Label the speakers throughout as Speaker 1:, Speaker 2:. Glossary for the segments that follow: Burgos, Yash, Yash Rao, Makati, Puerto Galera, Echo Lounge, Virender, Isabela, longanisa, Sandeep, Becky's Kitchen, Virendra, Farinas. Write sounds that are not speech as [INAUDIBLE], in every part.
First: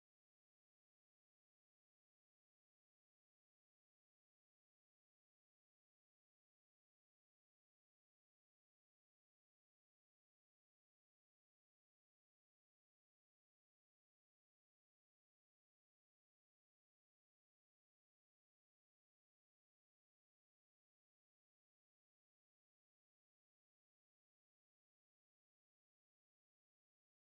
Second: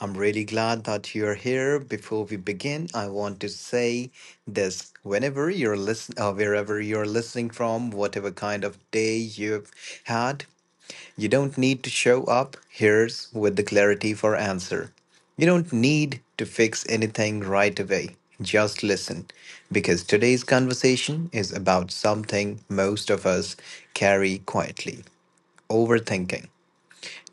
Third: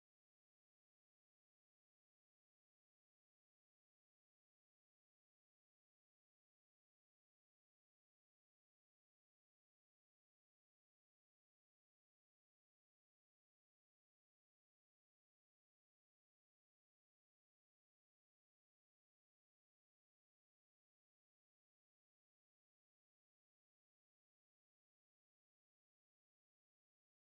Speaker 1: I'm really glad that you're here. Before we begin, I want to say this: whenever you're wherever you're listening from, whatever kind of day you've had, you don't need to show up here with the clarity for answer. You don't need to fix anything right away. Just listen, because today's conversation is about something most of us carry quietly overthinking.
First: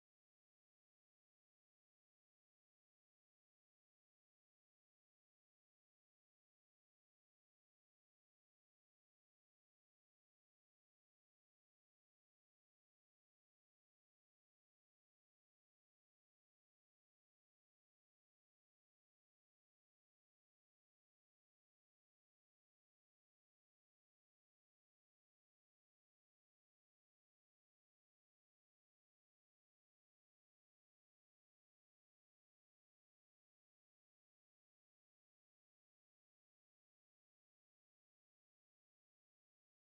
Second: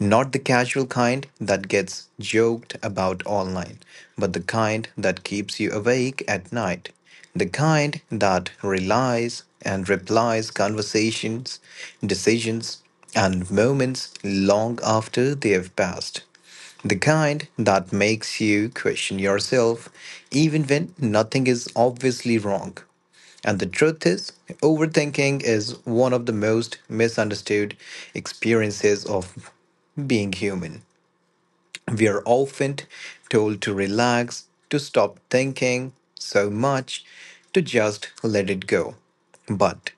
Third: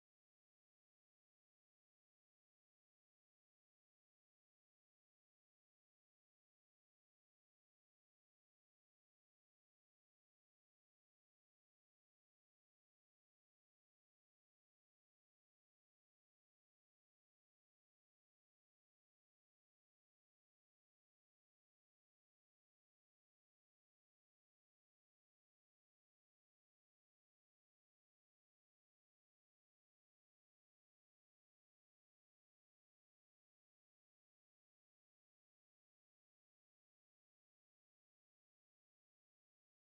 Speaker 1: Not the casual kind that gets joked about online, but the kind that keeps you awake at night. The kind that relies and replies conversations, decisions, and moments long after they have passed. The kind that makes you question yourself even when nothing is obviously wrong. And the truth is, overthinking is one of the most misunderstood experiences of being human. We are often told to relax, to stop thinking so much, to just let it go. But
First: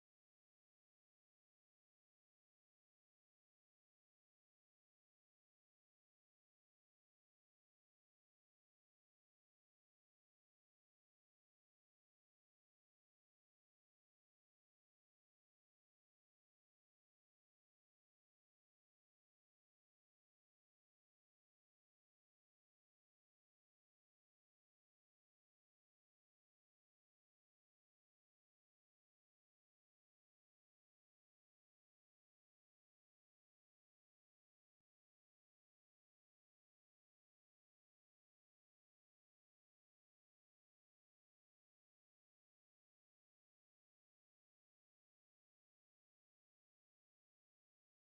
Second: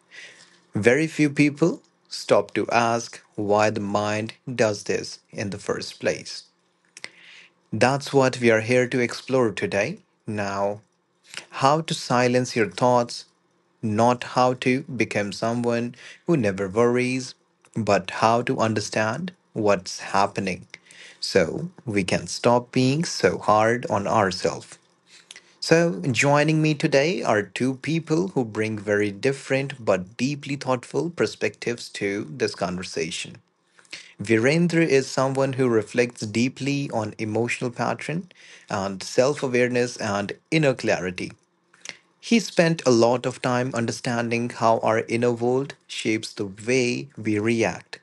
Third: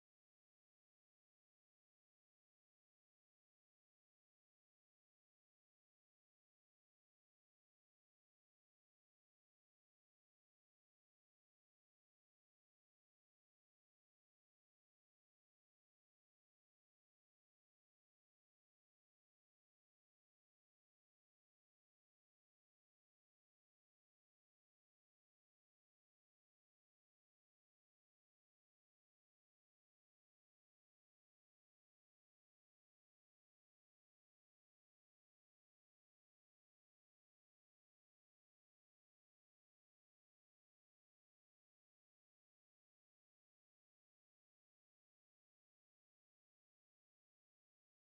Speaker 1: very few people stop to ask why the mind does this in the first place. That's what we are here to explore today. Now, how to silence your thoughts, not how to become someone who never worries, but how to understand what's happening so we can stop being so hard on ourselves. So, joining me today are two people who bring very different but deeply thoughtful perspectives to this conversation. Virendra is someone who reflects deeply on emotional pattern and self-awareness and inner clarity. He spent a lot of time understanding how our inner world shapes the way we react,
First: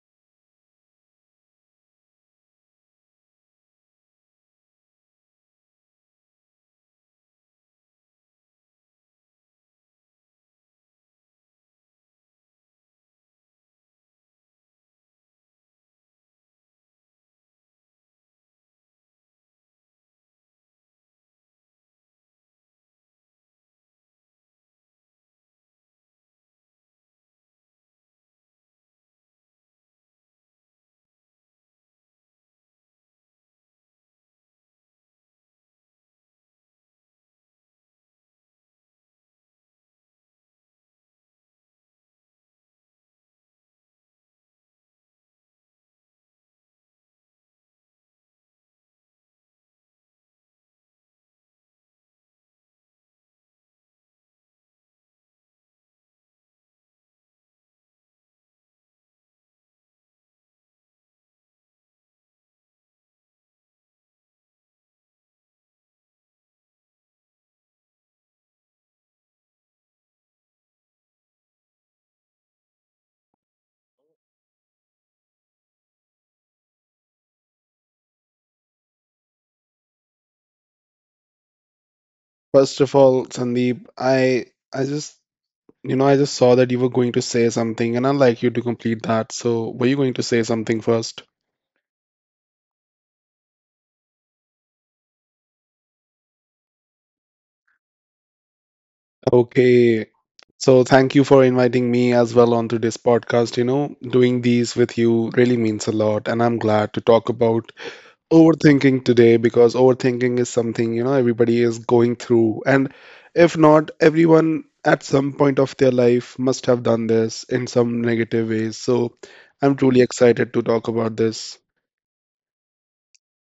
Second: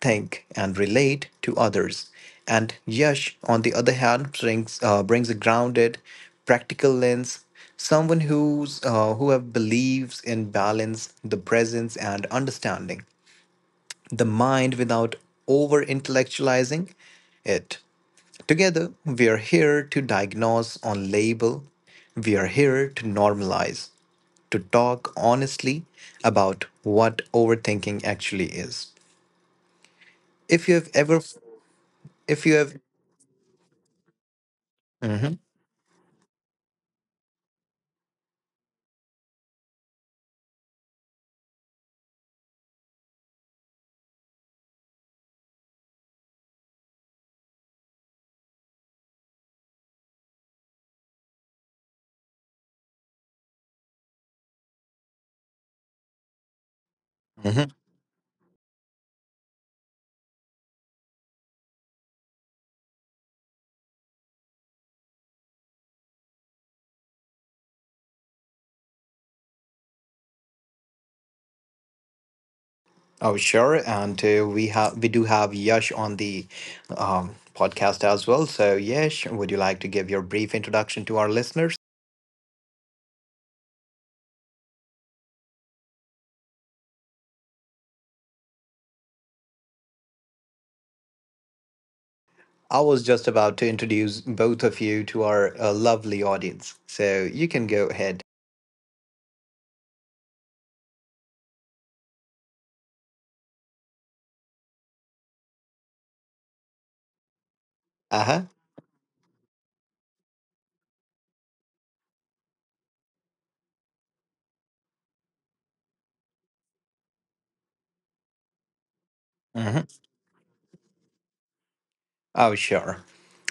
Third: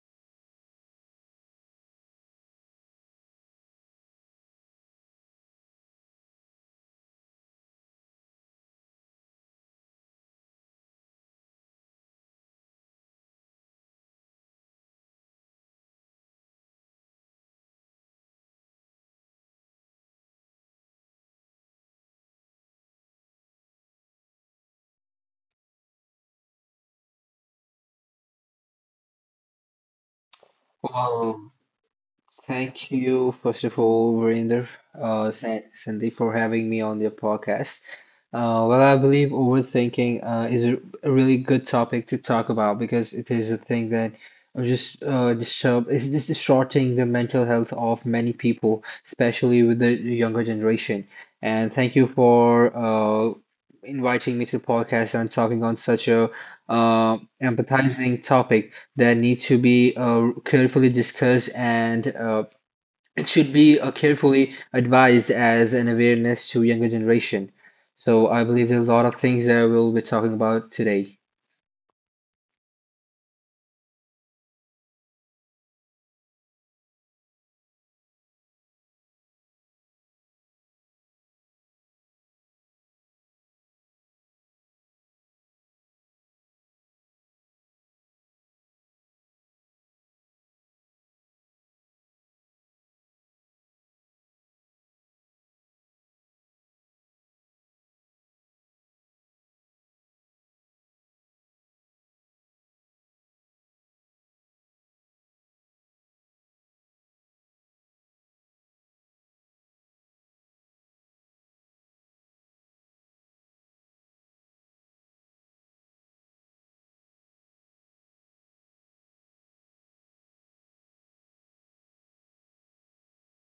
Speaker 1: think, and relate to others. And Yash, on the other hand, brings a grounded, practical lens, someone who have believes in balance, the presence, and understanding the mind without over intellectualizing it. Together, we are here to diagnose on label, we are here to normalize to talk honestly about what overthinking actually is. If you have ever,
Speaker 2: Well,
Speaker 1: if you have,
Speaker 2: thank you, first of all, Virender, Sandeep, for having me on your podcast. Well, I believe overthinking is a really good topic to talk about because it is a thing that just disturb is just distorting the mental health of many people, especially with the younger generation. And thank you for inviting me to the podcast and talking on such a uh,
Speaker 1: Mhm.
Speaker 2: empathizing topic that need to be carefully discussed and it should be carefully advised as an awareness to younger generation. So I believe there's a lot of things that we'll be talking about today.
Speaker 1: Oh sure, and we do have Yash on the podcast as well. So Yash, would you like to give your brief introduction to our listeners?
Speaker 3: First of all, Sandeep, I just I just saw that you were going to say something, and I'd like you to complete that. So, were you going to say something first?
Speaker 1: I was just about to introduce both of you to our lovely audience, so you can go ahead.
Speaker 3: Okay. So, thank you for inviting me as well onto this podcast. You know, doing these with you really means a lot, and I'm glad to talk about
Speaker 1: Uh huh.
Speaker 3: overthinking today because overthinking is something everybody is going through, and if not everyone at some point of their life must have done this in some negative ways. So I'm
Speaker 1: Hmm.
Speaker 3: truly excited to talk about this.
Speaker 1: Oh sure.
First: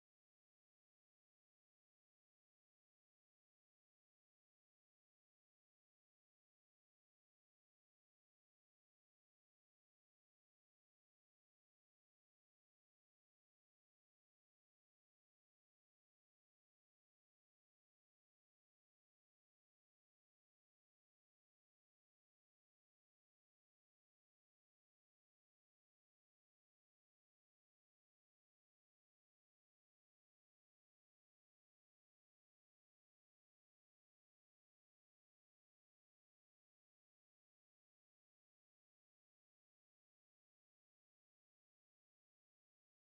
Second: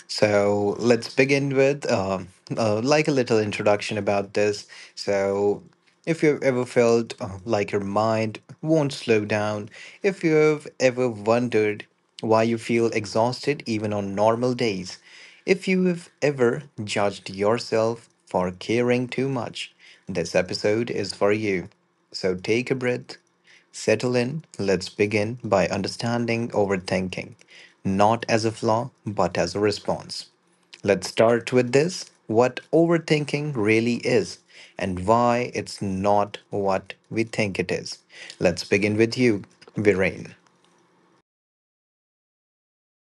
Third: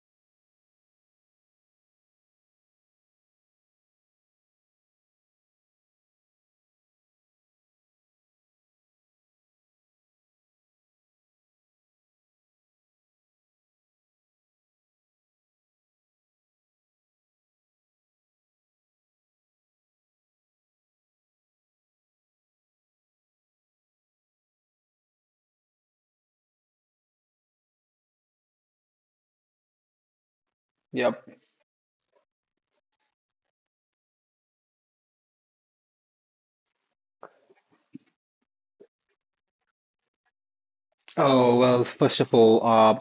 Speaker 1: So let's begin with like a little introduction about this. So if you've ever felt like your mind won't slow down, if you've ever wondered why you feel exhausted even on normal days, if you've ever judged yourself for caring too much, this episode is for you. So take a breath, settle in, let's begin by understanding overthinking, not as a flaw, but as a response. Let's
Speaker 2: Yep.
Speaker 1: start with this what overthinking really is and why it's not what we think it is. Let's begin with you, Virain.
Speaker 2: Oh, well, first of all,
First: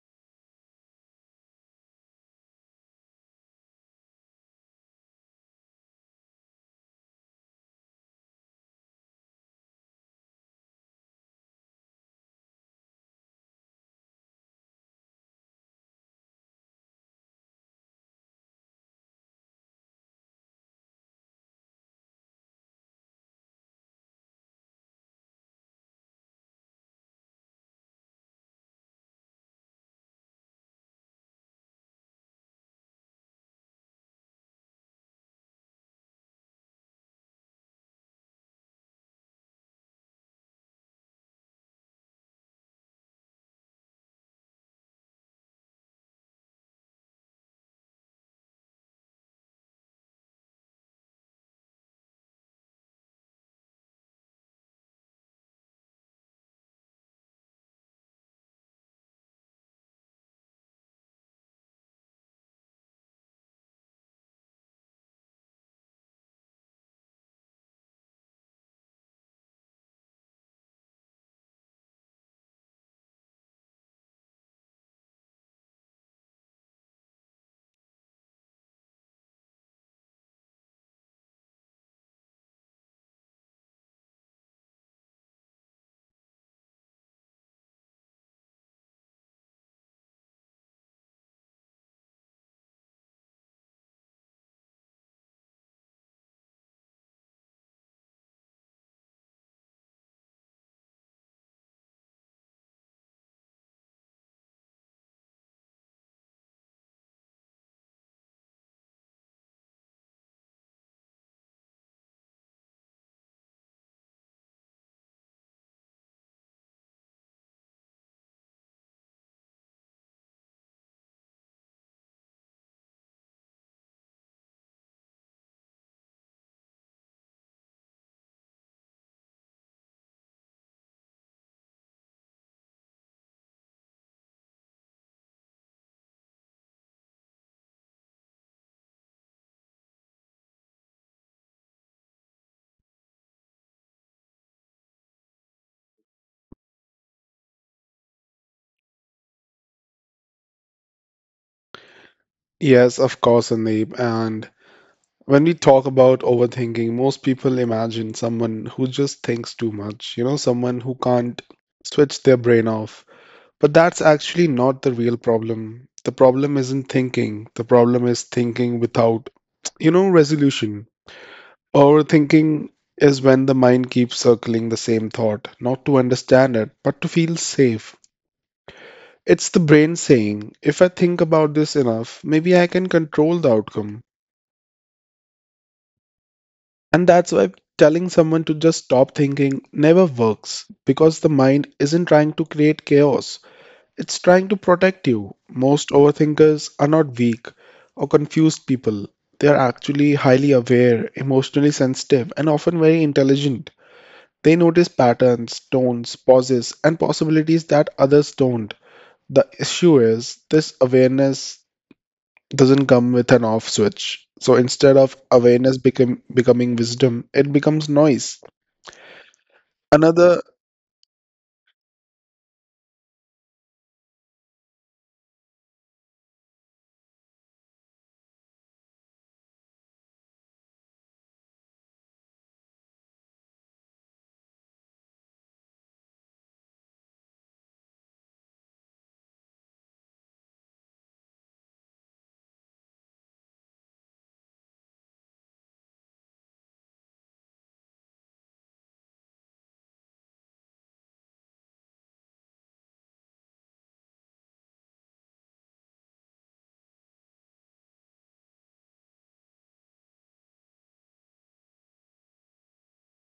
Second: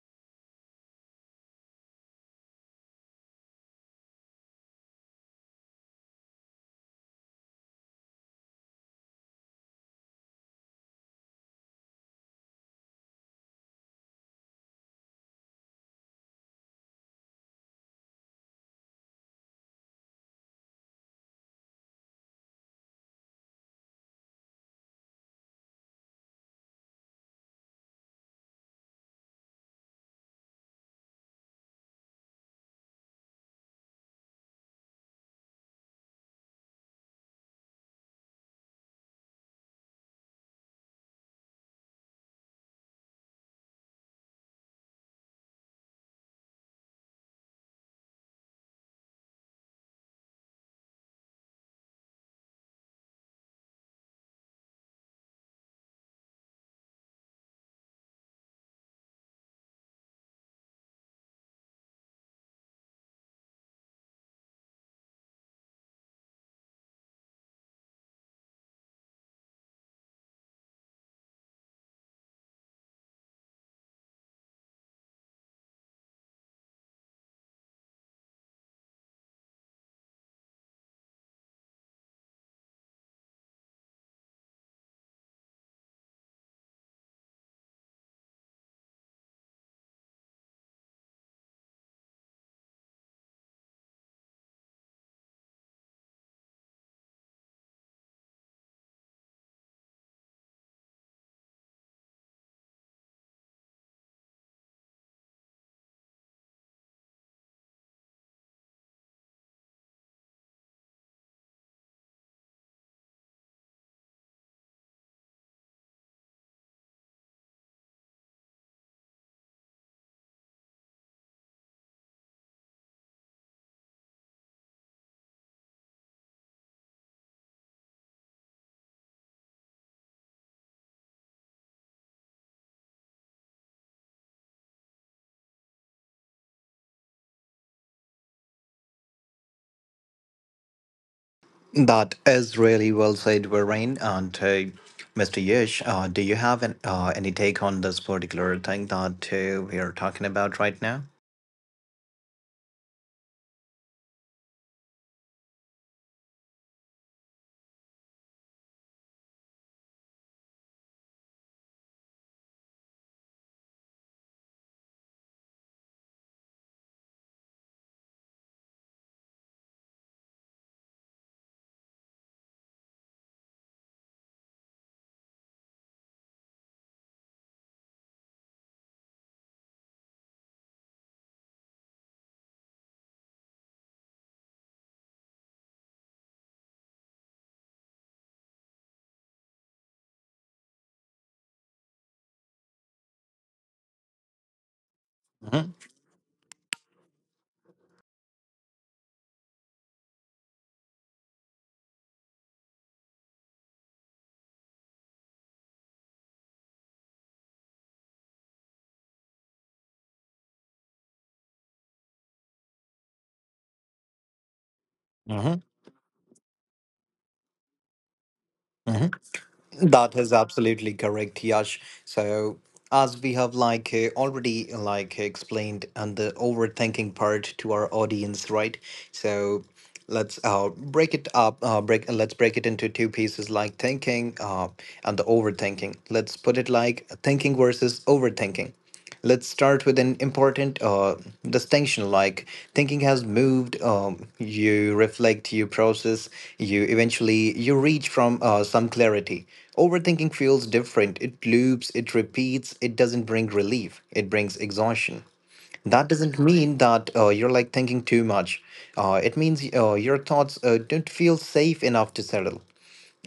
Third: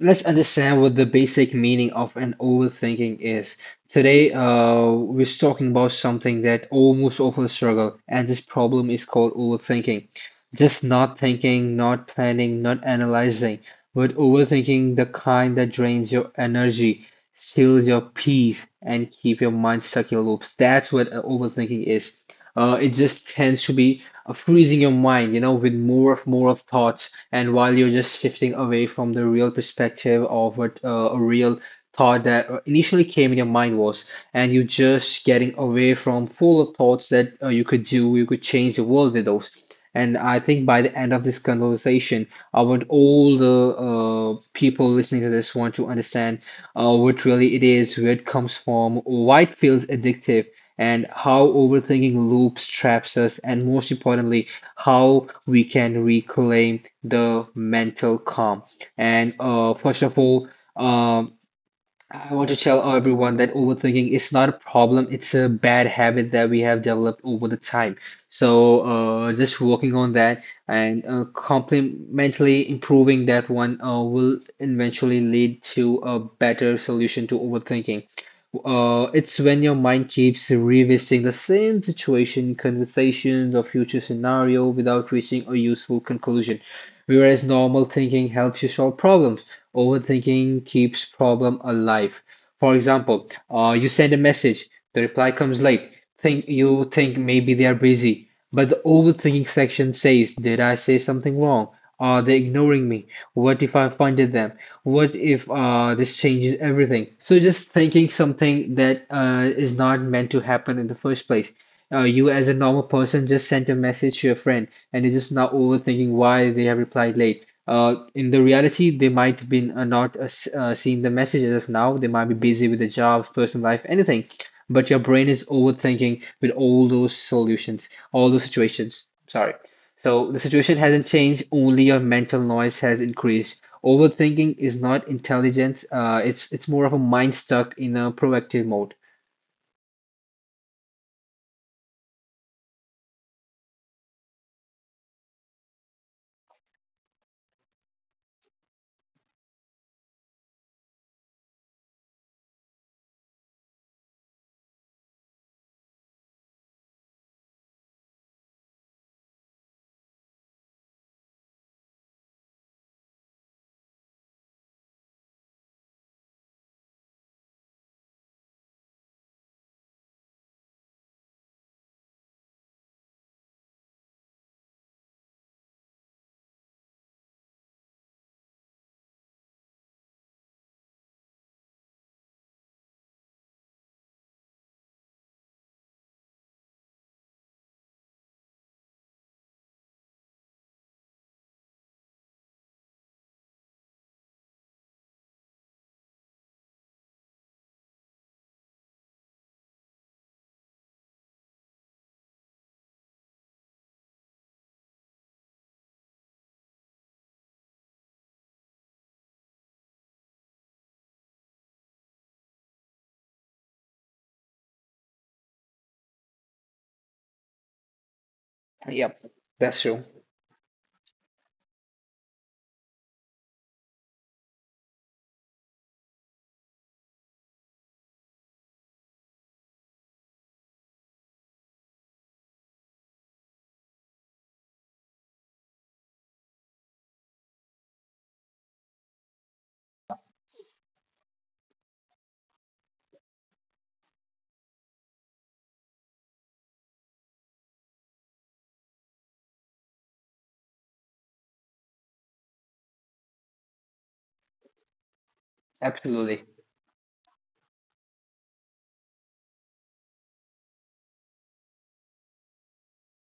Speaker 2: let's understand what the basic meaning of an overthinking is. Today, we're talking about something that almost all of us struggle, and this problem is called overthinking. Just not thinking, not planning, not analyzing, but overthinking, the kind that drains your energy, steals your peace, and keep your mind stuck in loops, that's what overthinking is. It just tends to be freezing your mind, you know, with more of thoughts, and while you're just shifting away from the real perspective of what a real thought that initially came in your mind was, and you're just getting away from full of thoughts that you could do, you could change the world with those. And I think by the end of this conversation, I want all the people listening to this want to understand what really it is, where it comes from, why it feels addictive, and how overthinking loops traps us, and most importantly, how we can reclaim the mental calm. And first of all, um I want to tell everyone that overthinking is not a problem. It's a bad habit that we have developed over the time. So, just working on that and complementally improving that one will eventually lead to a better solution to overthinking. It's when your mind keeps revisiting the same situation, conversations, or future scenario without reaching a useful conclusion. Whereas normal thinking helps you solve problems, overthinking keeps problem alive. For example, you send a message, the reply comes late. Think you think maybe they are busy, but the overthinking section says, "Did I say something wrong? Are they ignoring me? What if I offended them? What if this changes everything?" So just thinking something that is not meant to happen in the first place. You as a normal person just sent a message to your friend, and you're just now overthinking why they have replied late. In the reality, they might have been not s- seeing the message as of now. They might be busy with their jobs, personal life, anything. But your brain is overthinking with all those solutions, all those situations. Sorry. So the situation hasn't changed, only your mental noise has increased. Overthinking is not intelligence. It's more of a mind stuck in a proactive mode.
Speaker 1: That is really well said, Virain. And Mr. Yesh, do you have any take on this particular thing that we are talking about right now?
Speaker 3: Yes, of course, Sandeep. And when we talk about overthinking, most people imagine someone who just thinks too much, you know, someone who can't switch their brain off. But that's actually not the real problem. The problem isn't thinking. The problem is thinking without, you know, resolution. Overthinking is when the mind keeps circling the same thought, not to understand it, but to feel safe. It's the brain saying, if I think about this enough, maybe I can control the outcome. And that's why telling someone to just stop thinking never works, because the mind isn't trying to create chaos. It's trying to protect you.
Speaker 1: Mm-hmm.
Speaker 3: Most overthinkers are not weak or confused people. They are actually highly aware, emotionally sensitive, and often very intelligent. They notice patterns, tones, pauses, and possibilities that others don't. The issue is this awareness doesn't come with an off switch. So instead of
Speaker 1: Mm-hmm.
Speaker 3: becoming wisdom, it becomes noise.
Speaker 2: Yep, that's true.
Speaker 1: That is
Speaker 3: Another
Speaker 1: absolutely correct, Yash. So, as we have like already like explained and the overthinking part to our audience, right? So, let's break it up. Break. Let's break it into two pieces, like thinking and the overthinking. Let's put it like thinking versus overthinking. Let's start with an important distinction like thinking has moved, you reflect, you process, you eventually you reach from some clarity. Overthinking feels different. It loops, it repeats, it doesn't bring relief. It brings exhaustion. That doesn't
Speaker 2: Absolutely.
Speaker 1: mean that you're like thinking too much. It means your thoughts don't feel safe enough to settle.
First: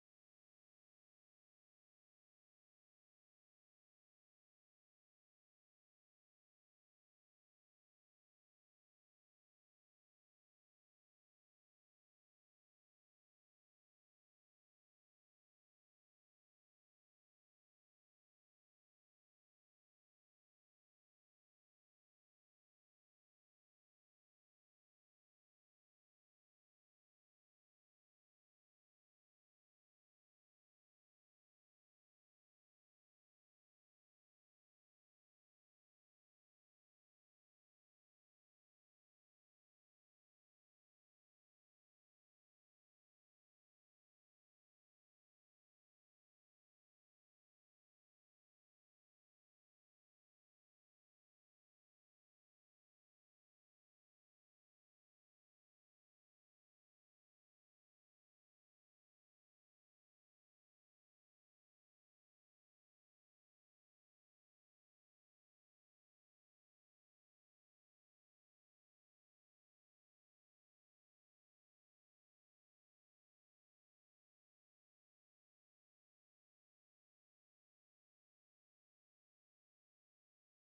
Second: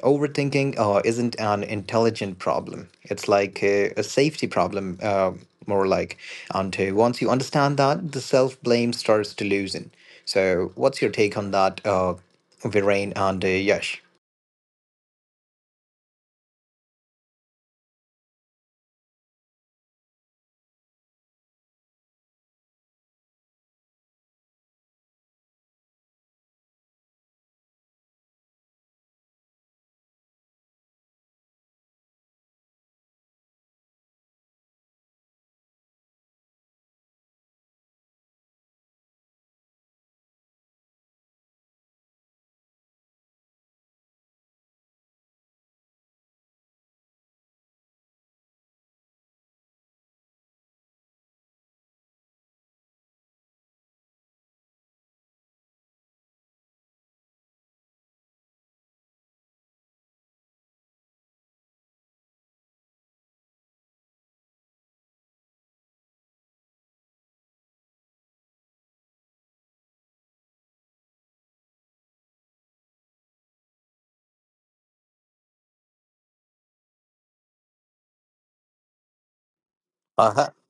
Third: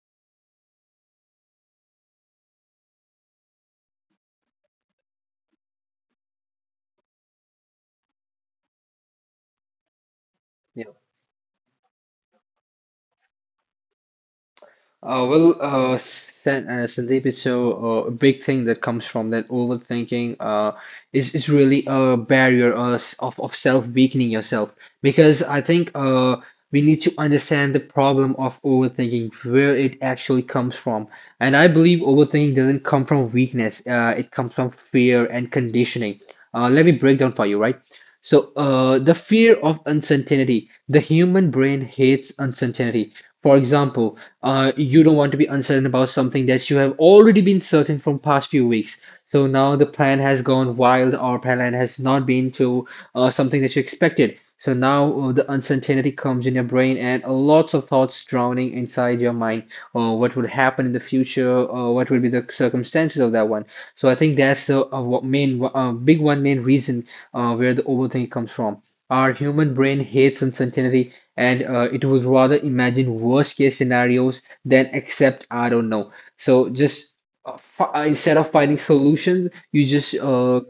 Speaker 1: Overthinking isn't an intelligent problem. It's like a safety problem, more like. And once you understand that, the self blame starts to loosen. So,
Speaker 2: Yeah.
Speaker 1: what's your take on that, Viren and Yash?
Speaker 2: Sandeep, it's a big thing that comes from that overthinking is really a barrier of self-weakening yourself. Because I think we need to understand the problem of overthinking, where it actually comes from. And I believe overthinking doesn't come from weakness, it comes from fear and conditioning. Let me break down for you, right? So, the fear of uncertainty. The human brain hates uncertainty. For example, you don't want to be uncertain about something that you have already been certain from past few weeks. So now the plan has gone wild or plan has not been to something that you expected. So now the uncertainty comes in your brain and lots of thoughts drowning inside your mind. What would happen in the future? What would be the circumstances of that one? So I think that's the what main, big one main reason where the overthinking comes from. Our human brain hates uncertainty and it would rather imagine worst case scenarios than accept I don't know. So just instead of finding solutions, you just
Speaker 1: Uh-huh.
Speaker 2: uh,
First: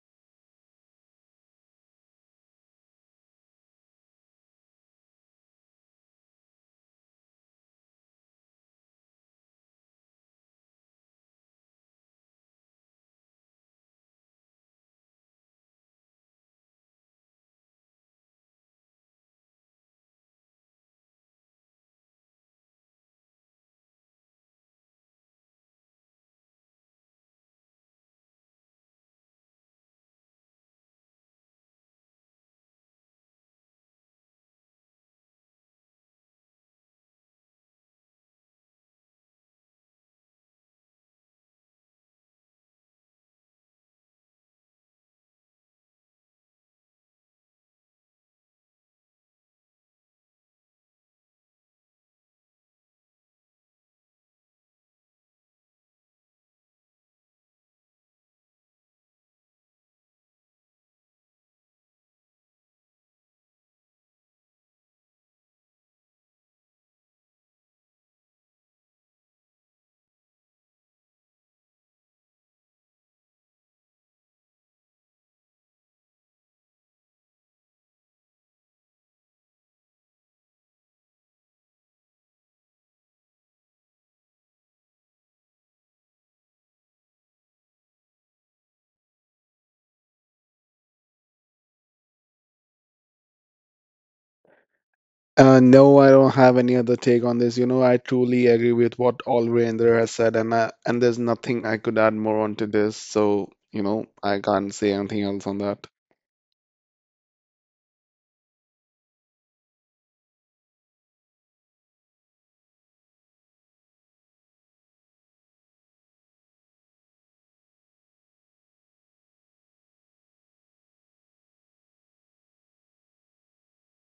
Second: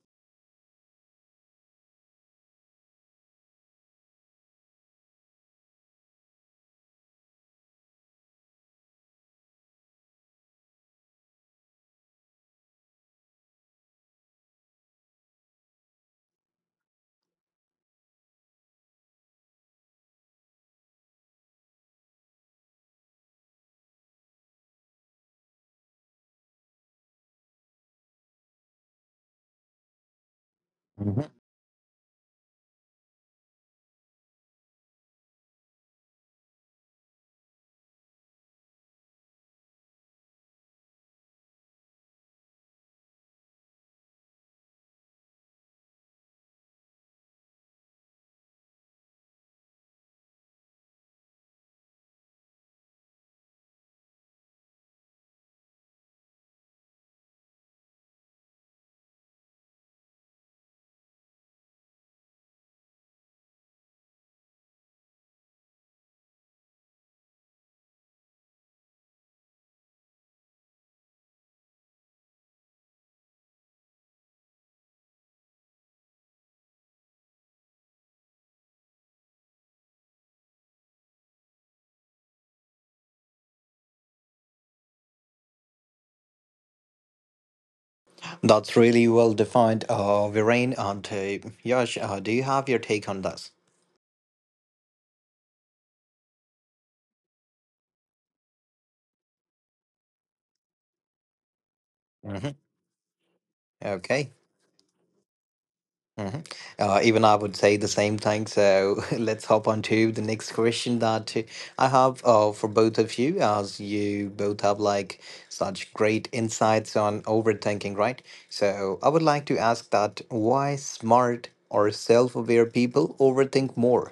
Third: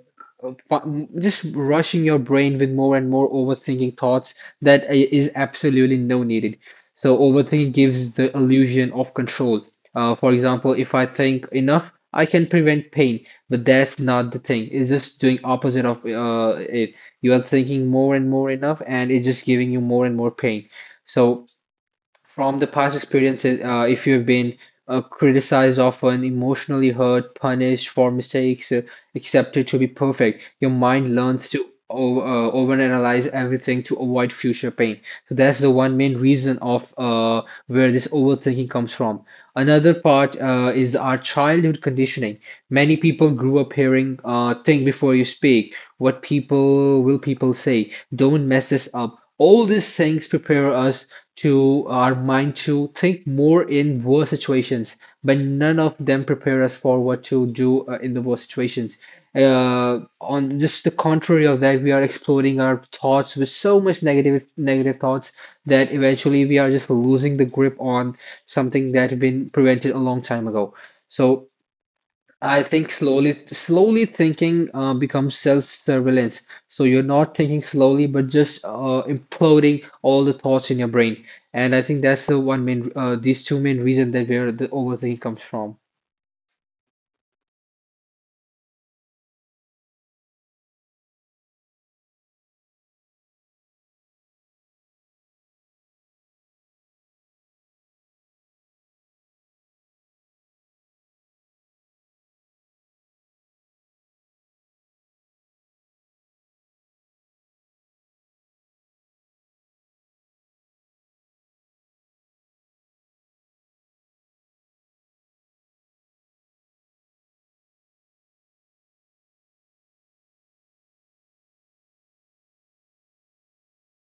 Speaker 2: uh, fu- just rushing your brain with more and more overthinking thoughts that is absolutely no needed. So overthinking gives the illusion of control. For example, if I think enough, I can prevent pain, but that's not the thing. It's just doing opposite of it. You are thinking more and more enough, and it's just giving you more and more pain. So from the past experiences, if you've been criticized often, emotionally hurt, punished for mistakes, accepted to be perfect, your mind
Speaker 1: Mhm.
Speaker 2: learns to overanalyze everything to avoid future pain. So that's the one main reason of where this overthinking comes from. Another part is our childhood conditioning. Many people grew up hearing, think before you speak. What people will people say? Don't mess this up. All these things prepare us to our mind to think more in worse situations, but none of them prepare us for what to do in the worst situations. On just the contrary of that, we are exploding our thoughts with so much negative thoughts that eventually we are just losing the grip on something that had been prevented a long time ago. So I think slowly, slowly thinking becomes self-surveillance. So you're not thinking slowly, but just imploding all the thoughts in your brain. And I think that's the these two main reasons that where the overthinking comes from.
Speaker 1: That's really well defined, Viren and Yash. Do you have your take on this?
Speaker 3: No, I don't have any other take on this. You know, I truly agree with what Alvirendra has said, and there's nothing I could add more
Speaker 1: Hmm.
Speaker 3: onto this. So, you know,
Speaker 1: Okay.
Speaker 3: I can't say anything else on that.
Speaker 1: Hmm. Even I would say the same thing. So [LAUGHS] let's hop on to the next question that I have for both of you, as you both have like such great insights on overthinking, right? So I would like to ask that why smart or self-aware people overthink more?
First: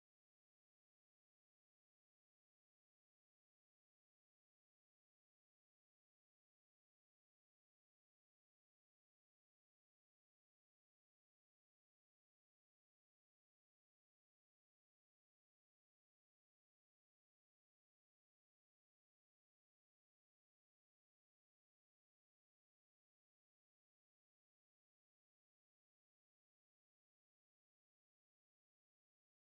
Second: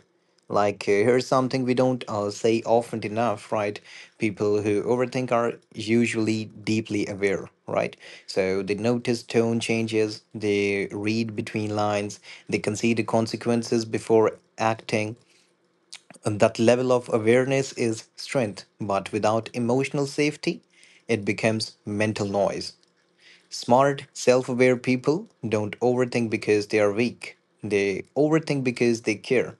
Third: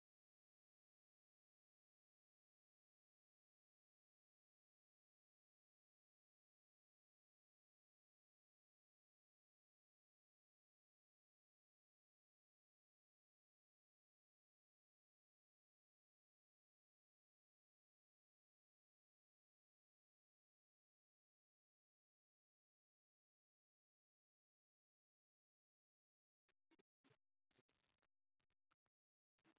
Speaker 1: Like, here's something we don't say often enough, right? People who overthink are usually deeply aware, right? So they notice tone changes, they read between lines, they consider consequences before acting. And that level of awareness is strength, but without emotional safety, it becomes mental noise. Smart, self aware people don't overthink because they are weak, they overthink because they care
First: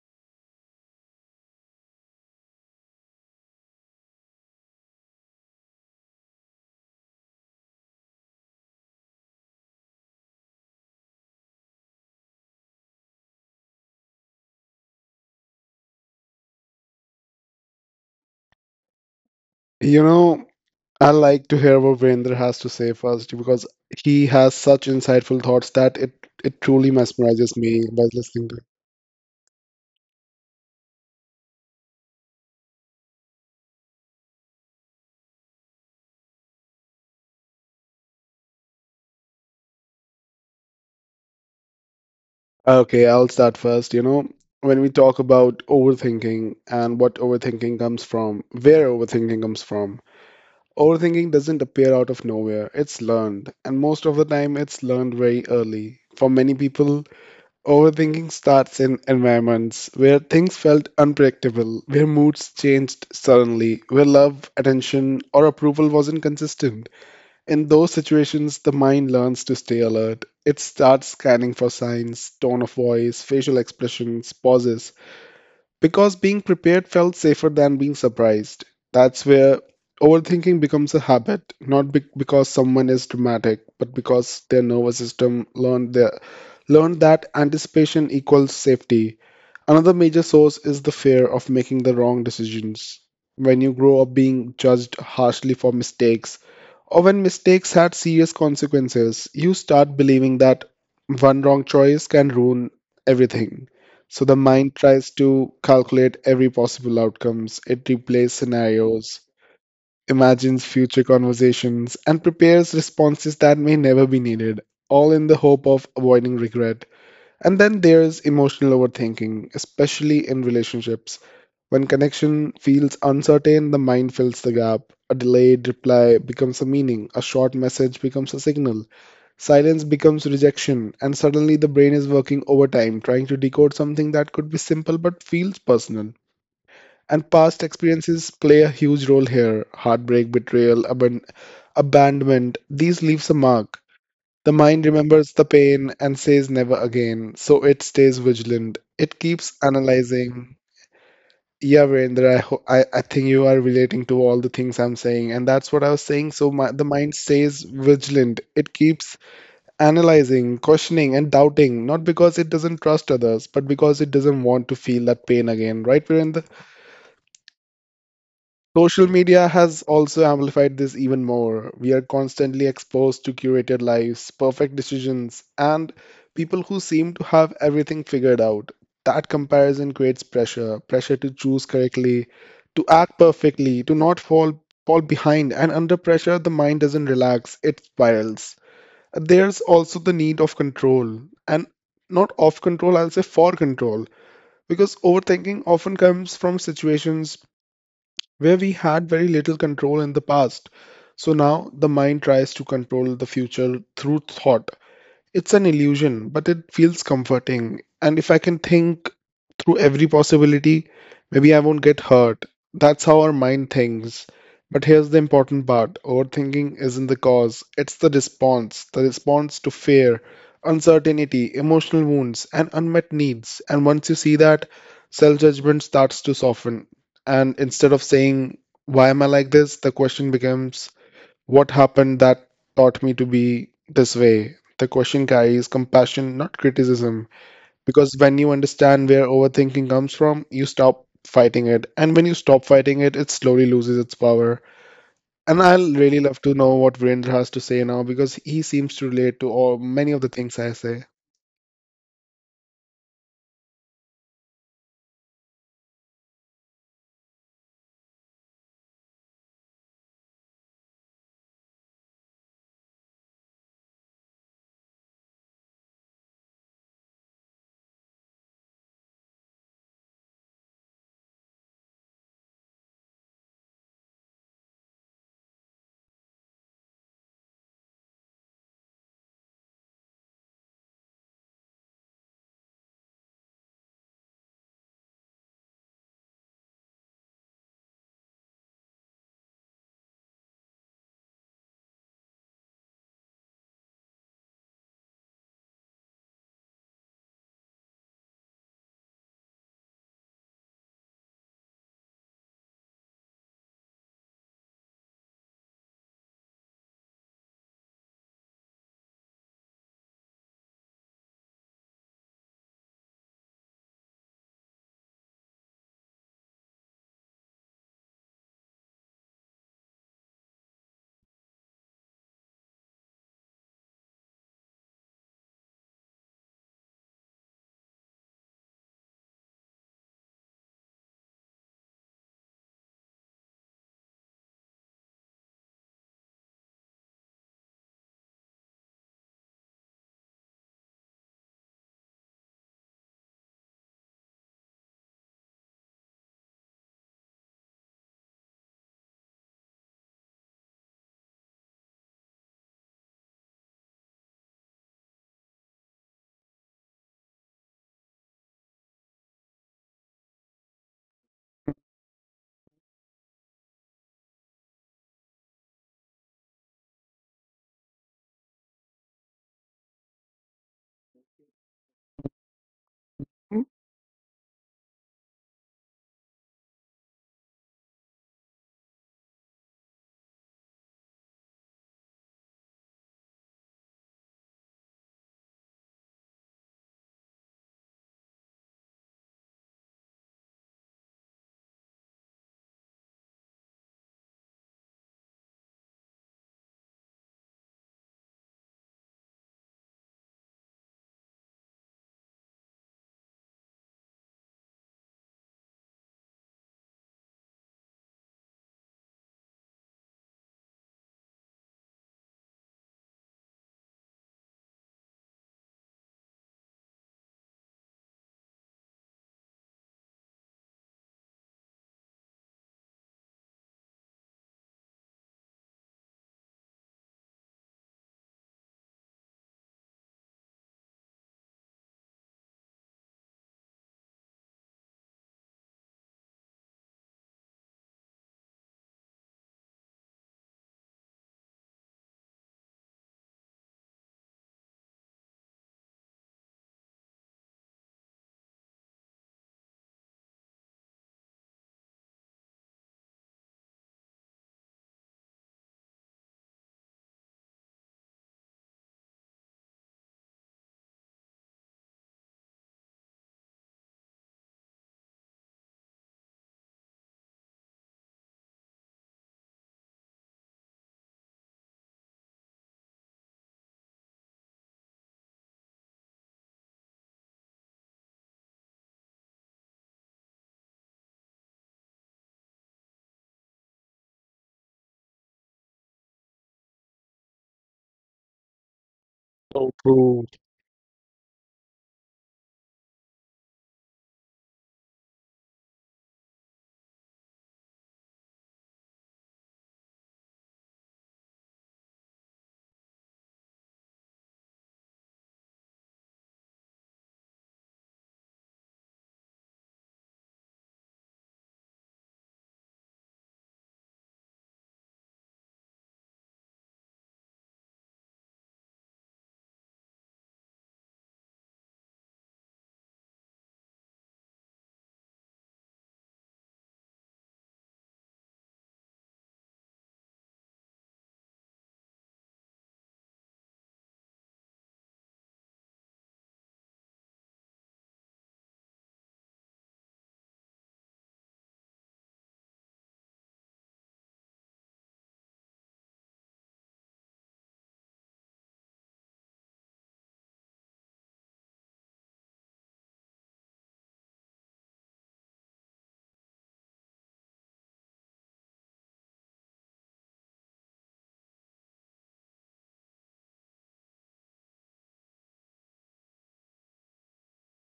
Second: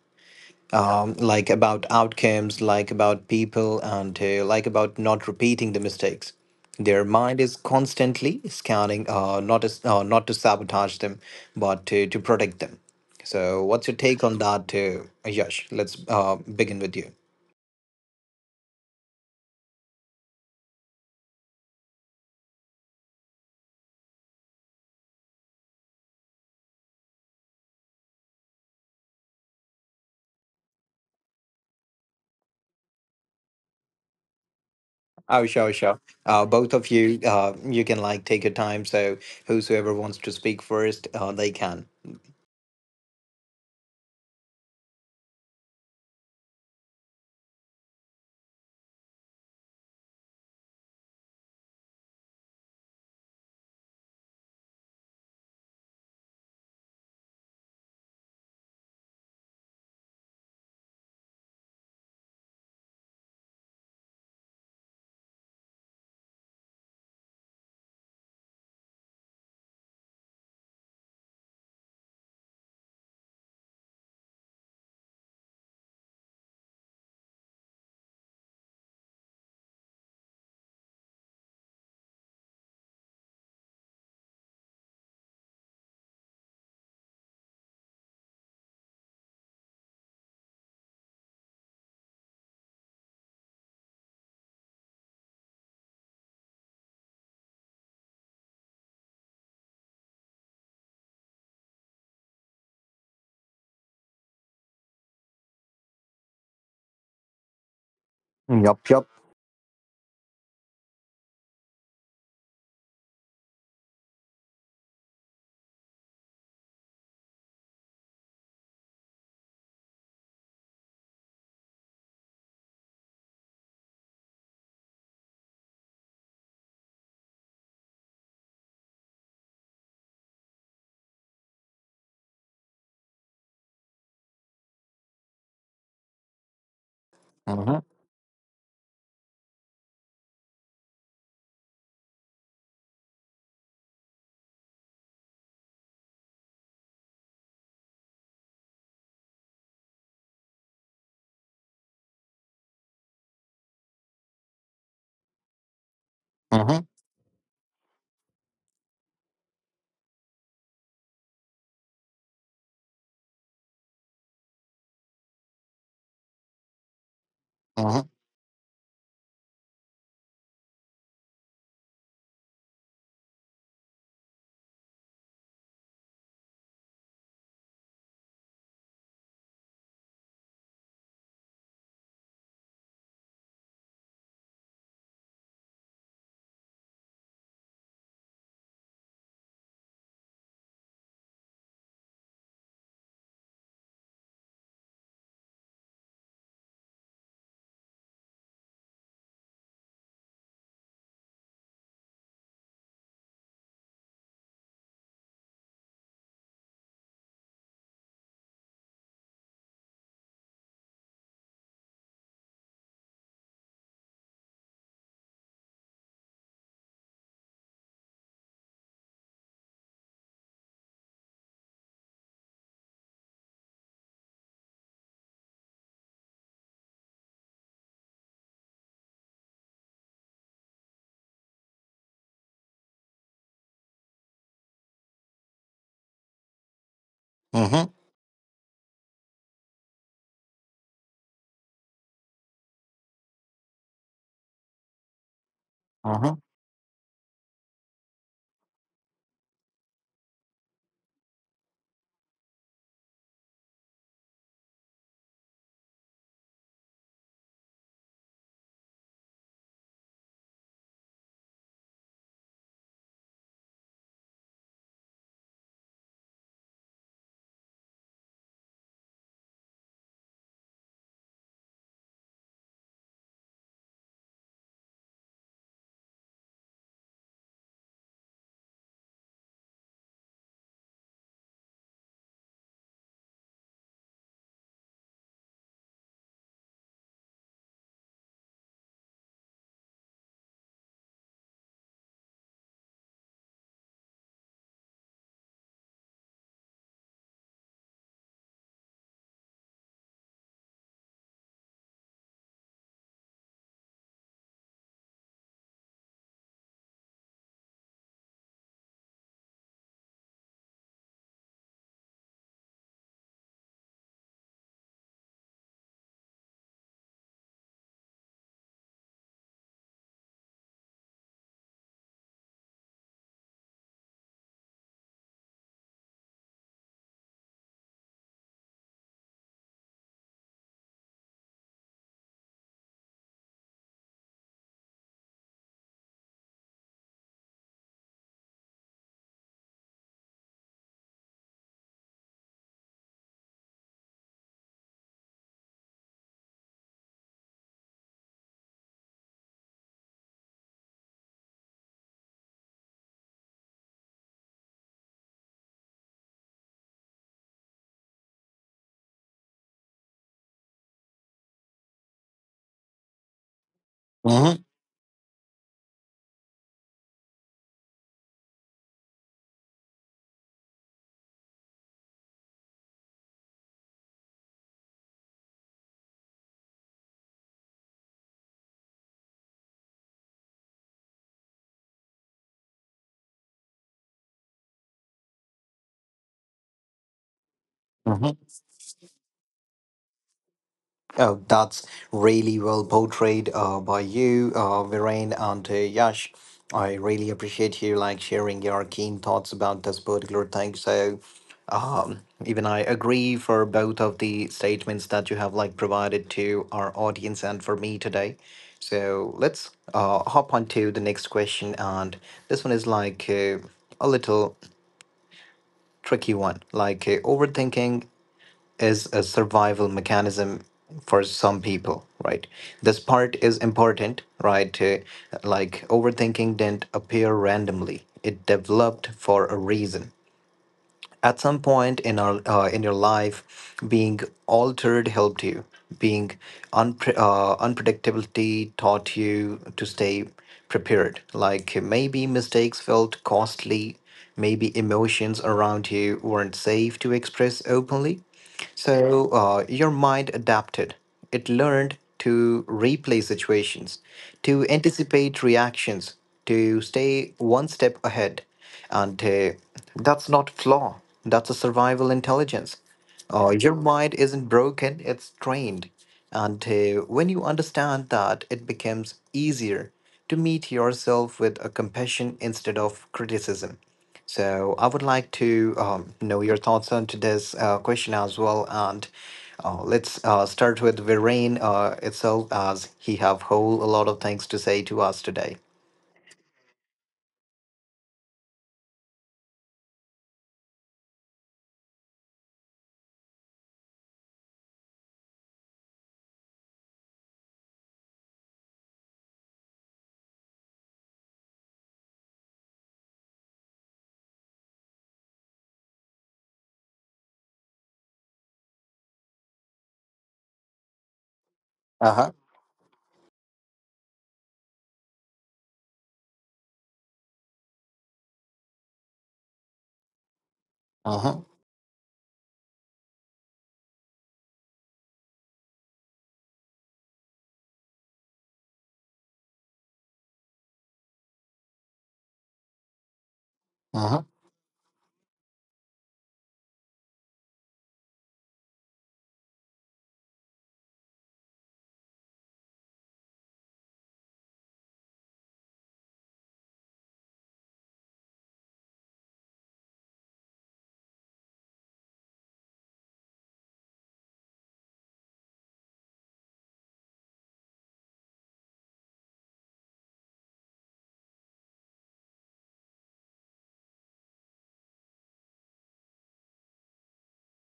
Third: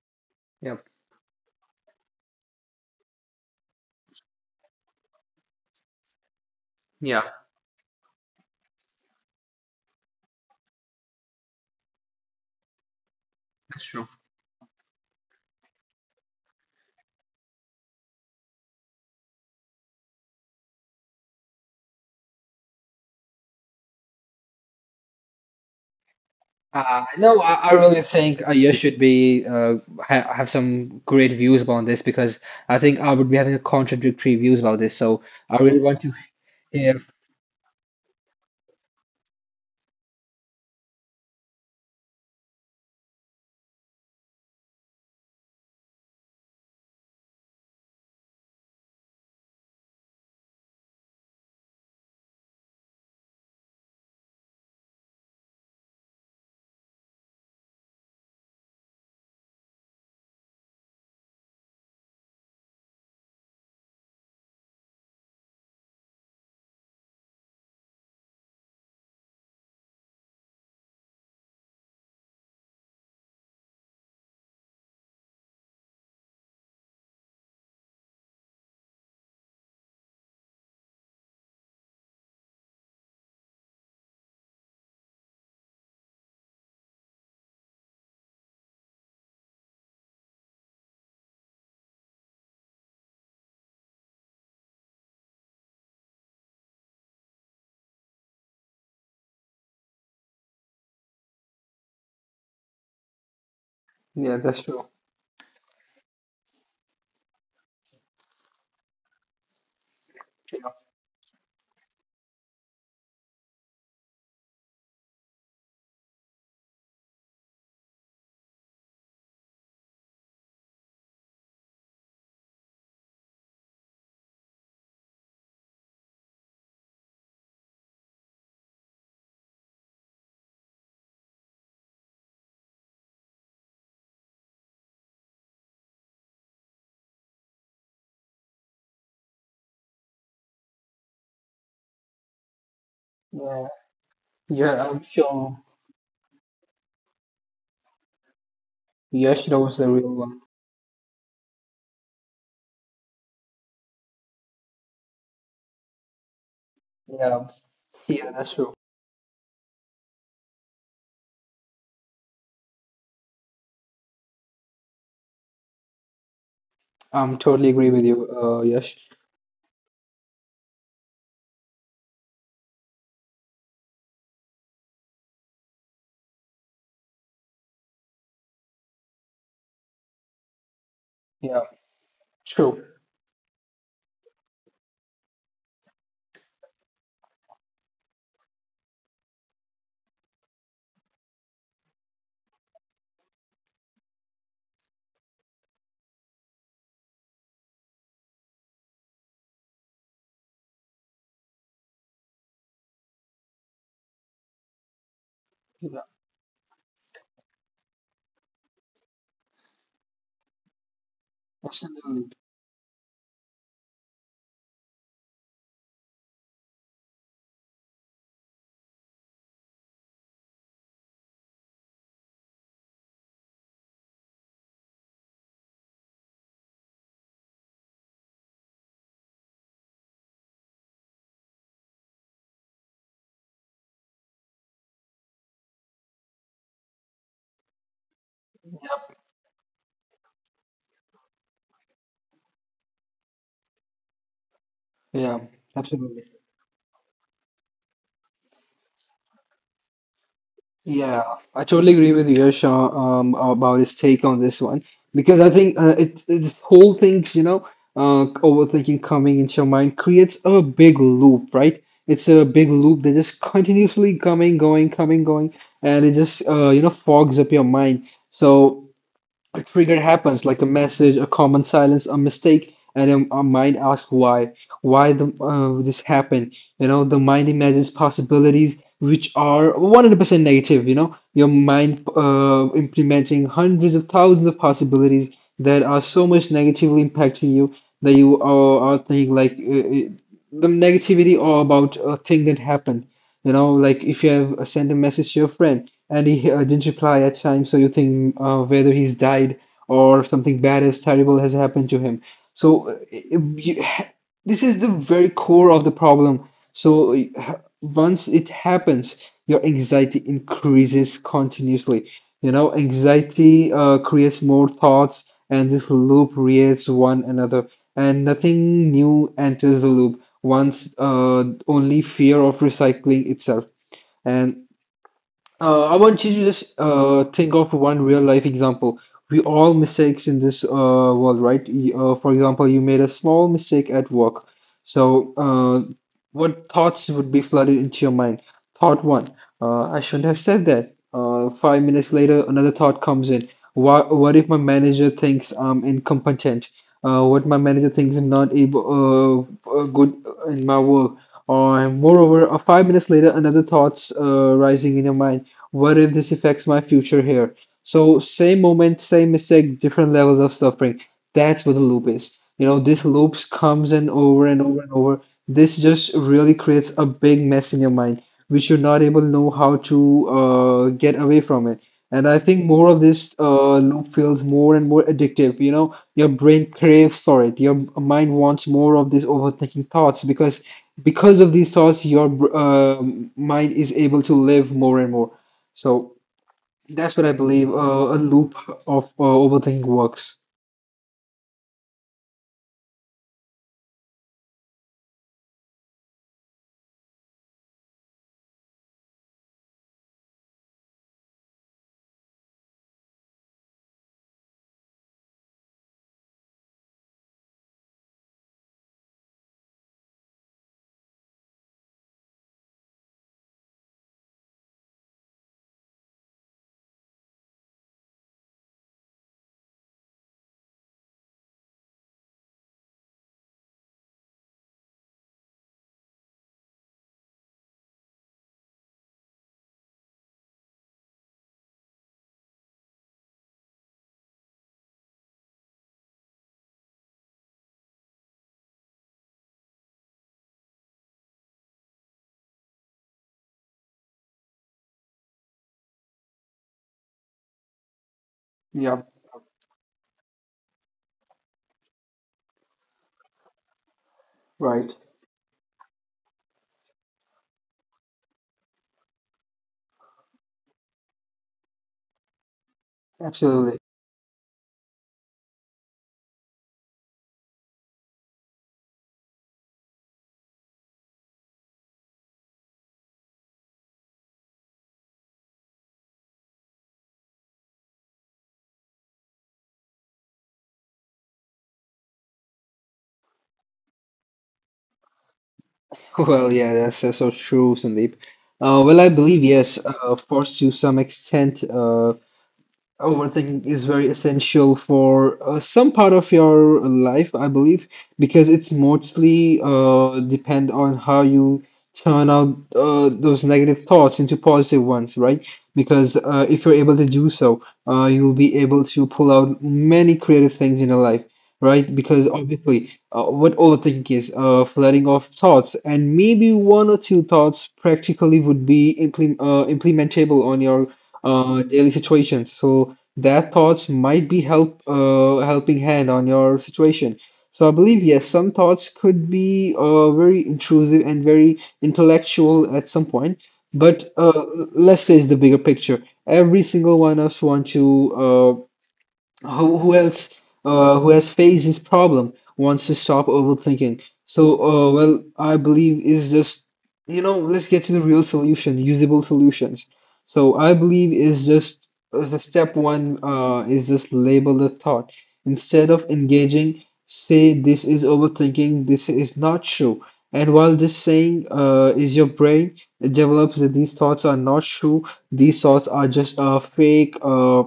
Speaker 2: Yep.
Speaker 1: like about outcomes, like about people, and like about not repeating the mistakes. Their
Speaker 2: Yeah,
Speaker 1: mind is constantly scanning, not to sabotage them, but to protect them. So,
Speaker 2: that's
Speaker 1: what's your
Speaker 2: true.
Speaker 1: take on that, Yash? Let's begin with you.
Speaker 3: You know, I like to hear what Virendra has to say first because he has such insightful thoughts that it truly
Speaker 2: Uh, no, I,
Speaker 3: mesmerizes
Speaker 2: I
Speaker 3: me
Speaker 2: really
Speaker 3: by
Speaker 2: think
Speaker 3: listening to.
Speaker 2: you should be ha have some great views about this because I think I would be having a contradictory views about this. So
Speaker 1: Oh,
Speaker 2: I
Speaker 1: sure,
Speaker 2: really want
Speaker 1: sure.
Speaker 2: to
Speaker 1: Both of
Speaker 2: hear.
Speaker 1: you, you can like take your time. So, whosoever wants to speak first, they can.
Speaker 3: Okay, I'll start first. You know, when we talk about overthinking and what overthinking comes from, where overthinking comes from. Overthinking doesn't appear out of nowhere, it's learned, and most of the time it's learned very early. For many people, overthinking starts in environments where things felt unpredictable, where moods changed suddenly, where love, attention, or approval wasn't consistent. In those situations, the mind learns to stay alert. It starts scanning for signs, tone of voice, facial expressions, pauses, because being prepared felt safer than being surprised. That's where overthinking becomes a habit, not because someone is dramatic, but because their nervous system learned that anticipation equals safety. Another major source is the fear of making the wrong decisions. When you grow up being judged harshly for mistakes, or when mistakes had serious consequences, you start believing that one wrong choice can ruin everything. So the
Speaker 2: Yeah, that's
Speaker 3: mind
Speaker 2: true.
Speaker 3: tries to calculate every possible outcomes. It replays
Speaker 1: Yup, yup.
Speaker 3: scenarios, imagines
Speaker 2: Yeah,
Speaker 3: future conversations, and prepares responses that may never be needed, all in the hope of avoiding regret. And then there's emotional overthinking, especially in relationships. When connection feels uncertain, the mind fills the gap. A delayed reply becomes a meaning, a short message becomes a signal, silence becomes rejection, and suddenly the brain is working overtime trying to decode something that could be simple but feels personal. And past
Speaker 1: Mm-hmm,
Speaker 3: experiences play a huge role here: heartbreak, betrayal, abandonment. These leaves a
Speaker 2: yeah,
Speaker 3: mark. The
Speaker 2: yeah,
Speaker 3: mind
Speaker 2: I'm
Speaker 3: remembers the
Speaker 2: sure.
Speaker 3: pain and says never again, so it stays vigilant. It
Speaker 2: Yash
Speaker 3: keeps
Speaker 2: Rao is the real one.
Speaker 3: analyzing. Yeah, Virendra, I think you are relating to all the things I'm saying, and that's what I was saying. So my,
Speaker 1: mm-hmm,
Speaker 3: the mind
Speaker 2: Yeah,
Speaker 3: stays
Speaker 2: yeah,
Speaker 3: vigilant.
Speaker 2: that's true.
Speaker 3: It keeps analyzing, questioning, and doubting, not because it doesn't trust others, but because it doesn't want to feel that pain again. Right, Virendra?
Speaker 2: Totally agree with
Speaker 1: mm-hmm,
Speaker 2: you, Yash.
Speaker 3: Social media has also amplified this even more. We are constantly exposed to curated lives, perfect decisions, and people who seem to have everything figured out. That comparison creates pressure, pressure to
Speaker 2: Yeah,
Speaker 3: choose correctly,
Speaker 2: true.
Speaker 3: to act perfectly, to not fall behind, and under pressure the mind doesn't relax, it spirals. There's also the need of control, and not of control, I'll say for control, because overthinking often comes from situations where we had very little control in the past. So now the mind tries to control the future through thought. It's an
Speaker 2: Yeah,
Speaker 3: illusion, but it feels comforting. And if I can think through every possibility, maybe I won't get
Speaker 2: absolutely.
Speaker 3: hurt. That's how our mind thinks. But here's the important part: overthinking isn't the cause, it's the response. The response to fear, uncertainty, emotional wounds, and unmet needs. And once you see that, self judgment starts to soften. And instead of saying, "Why am I like this?" the question becomes, what happened that taught me to be this way? The question carries compassion, not criticism.
Speaker 1: mm-hmm,
Speaker 3: Because when you understand where overthinking comes from, you stop fighting it. And when you stop fighting it, it slowly loses its power.
Speaker 2: Yeah,
Speaker 3: And I'll really
Speaker 2: absolutely.
Speaker 1: mm-hmm,
Speaker 3: love to know what Virendra has to say now, because he seems to relate to all, many of the things I say.
Speaker 2: Yeah, I totally agree with you, Yash, about his take on this one because I think this whole things, you know, overthinking coming into your mind creates a big loop, right? It's a big loop that just continuously coming, going, and it just you know fogs up your mind. So a trigger happens, like a message, a common silence, a mistake, and then our mind asks why this happened. You know, the mind imagines possibilities which are 100% negative. You know, your mind implementing hundreds of thousands of possibilities that are so much negatively impacting you that are thinking like the negativity or about a thing that happened. You know, like if you have sent a message to your friend and he didn't reply at time, so you think whether he's died or something bad as terrible has happened to him. So uh, you, this is the very core of the problem. So once it happens, your anxiety increases continuously. You know, anxiety creates more thoughts, and this loop creates one another, and nothing new enters the loop once only fear of recycling itself. And I want you to just think of one real life example. We all mistakes in this world, right? For example, you made a small mistake at work. So what thoughts would be flooded into your mind? Thought one, I shouldn't have said that. 5 minutes later, another thought comes in. What if my manager thinks I'm incompetent? What my manager thinks I'm not able, good in my work? Or moreover, 5 minutes later, another thoughts rising in your mind. What if this affects my future here? So same moment, same mistake, different levels of suffering. That's what the loop is. You know, this loops comes in over and over and over. This just really creates a big mess in your mind, which you're not able to know how to get away from it. And I think more of this loop feels more and more addictive. You know, your brain craves for it. Your mind wants more of these overthinking thoughts because of these thoughts, your mind is able to live more and more. So. That's what I believe. A
Speaker 1: Mm-hmm.
Speaker 2: loop of overthink works.
Speaker 1: Oh, that's really well portrayed by you, Viren and Yash. I really appreciate you like sharing your keen thoughts about this particular thing. So, um, even I agree for both of the statements that you have like provided to our audience and for me today. So let's hop on to the next question, and this one is like a little tricky one, like overthinking is a survival mechanism for some people, right? This part is important, right? Like overthinking didn't appear randomly. It developed for a reason. At some point in our in your life, being altered helped you. Being unpredictability taught you to stay prepared. Like maybe mistakes felt costly, maybe emotions around you weren't safe to express openly
Speaker 2: Yeah,
Speaker 1: so your mind adapted. It learned to replay situations, to
Speaker 2: right.
Speaker 1: anticipate reactions, to stay one step ahead. And that's not flaw. That's a survival intelligence. Your
Speaker 2: Absolutely. [LAUGHS]
Speaker 1: mind isn't broken, it's trained. And when you understand that, it becomes easier to meet yourself with a compassion instead of criticism. So I would like to know your thoughts on to this question as well. And let's start with Viren itself, as he have whole a lot of things to say to us today.
Speaker 2: Well, yeah, that's so true, Sandeep. Well, I believe
Speaker 3: So
Speaker 2: yes,
Speaker 3: true.
Speaker 2: of course, to some extent. Overthinking is very essential for some part of your life, I believe, because it's mostly depend on how you turn out those negative thoughts into positive ones, right? Because if you're able to do so, you'll be able to pull out many creative things in your life, right?
Speaker 1: Uh
Speaker 2: Because
Speaker 1: huh.
Speaker 2: obviously, what overthinking is, flooding of thoughts, and maybe one or two thoughts practically would be implementable on your
Speaker 1: Uh huh.
Speaker 2: daily situations. So their thoughts might be helping hand on your situation. So I believe yes, some thoughts could be very intrusive and very intellectual at some point.
Speaker 1: Uh
Speaker 2: But
Speaker 1: huh.
Speaker 2: let's face the bigger picture. Every single one of us want to Who else who has faced this problem wants to stop overthinking? So, well, I believe is just, you know, let's get to the real solution, usable solutions. So, I believe is just the step one is just label the thought. Instead of engaging, say this is overthinking, this is not true. And while this saying is your brain, it develops that these thoughts are not true, these thoughts are just fake.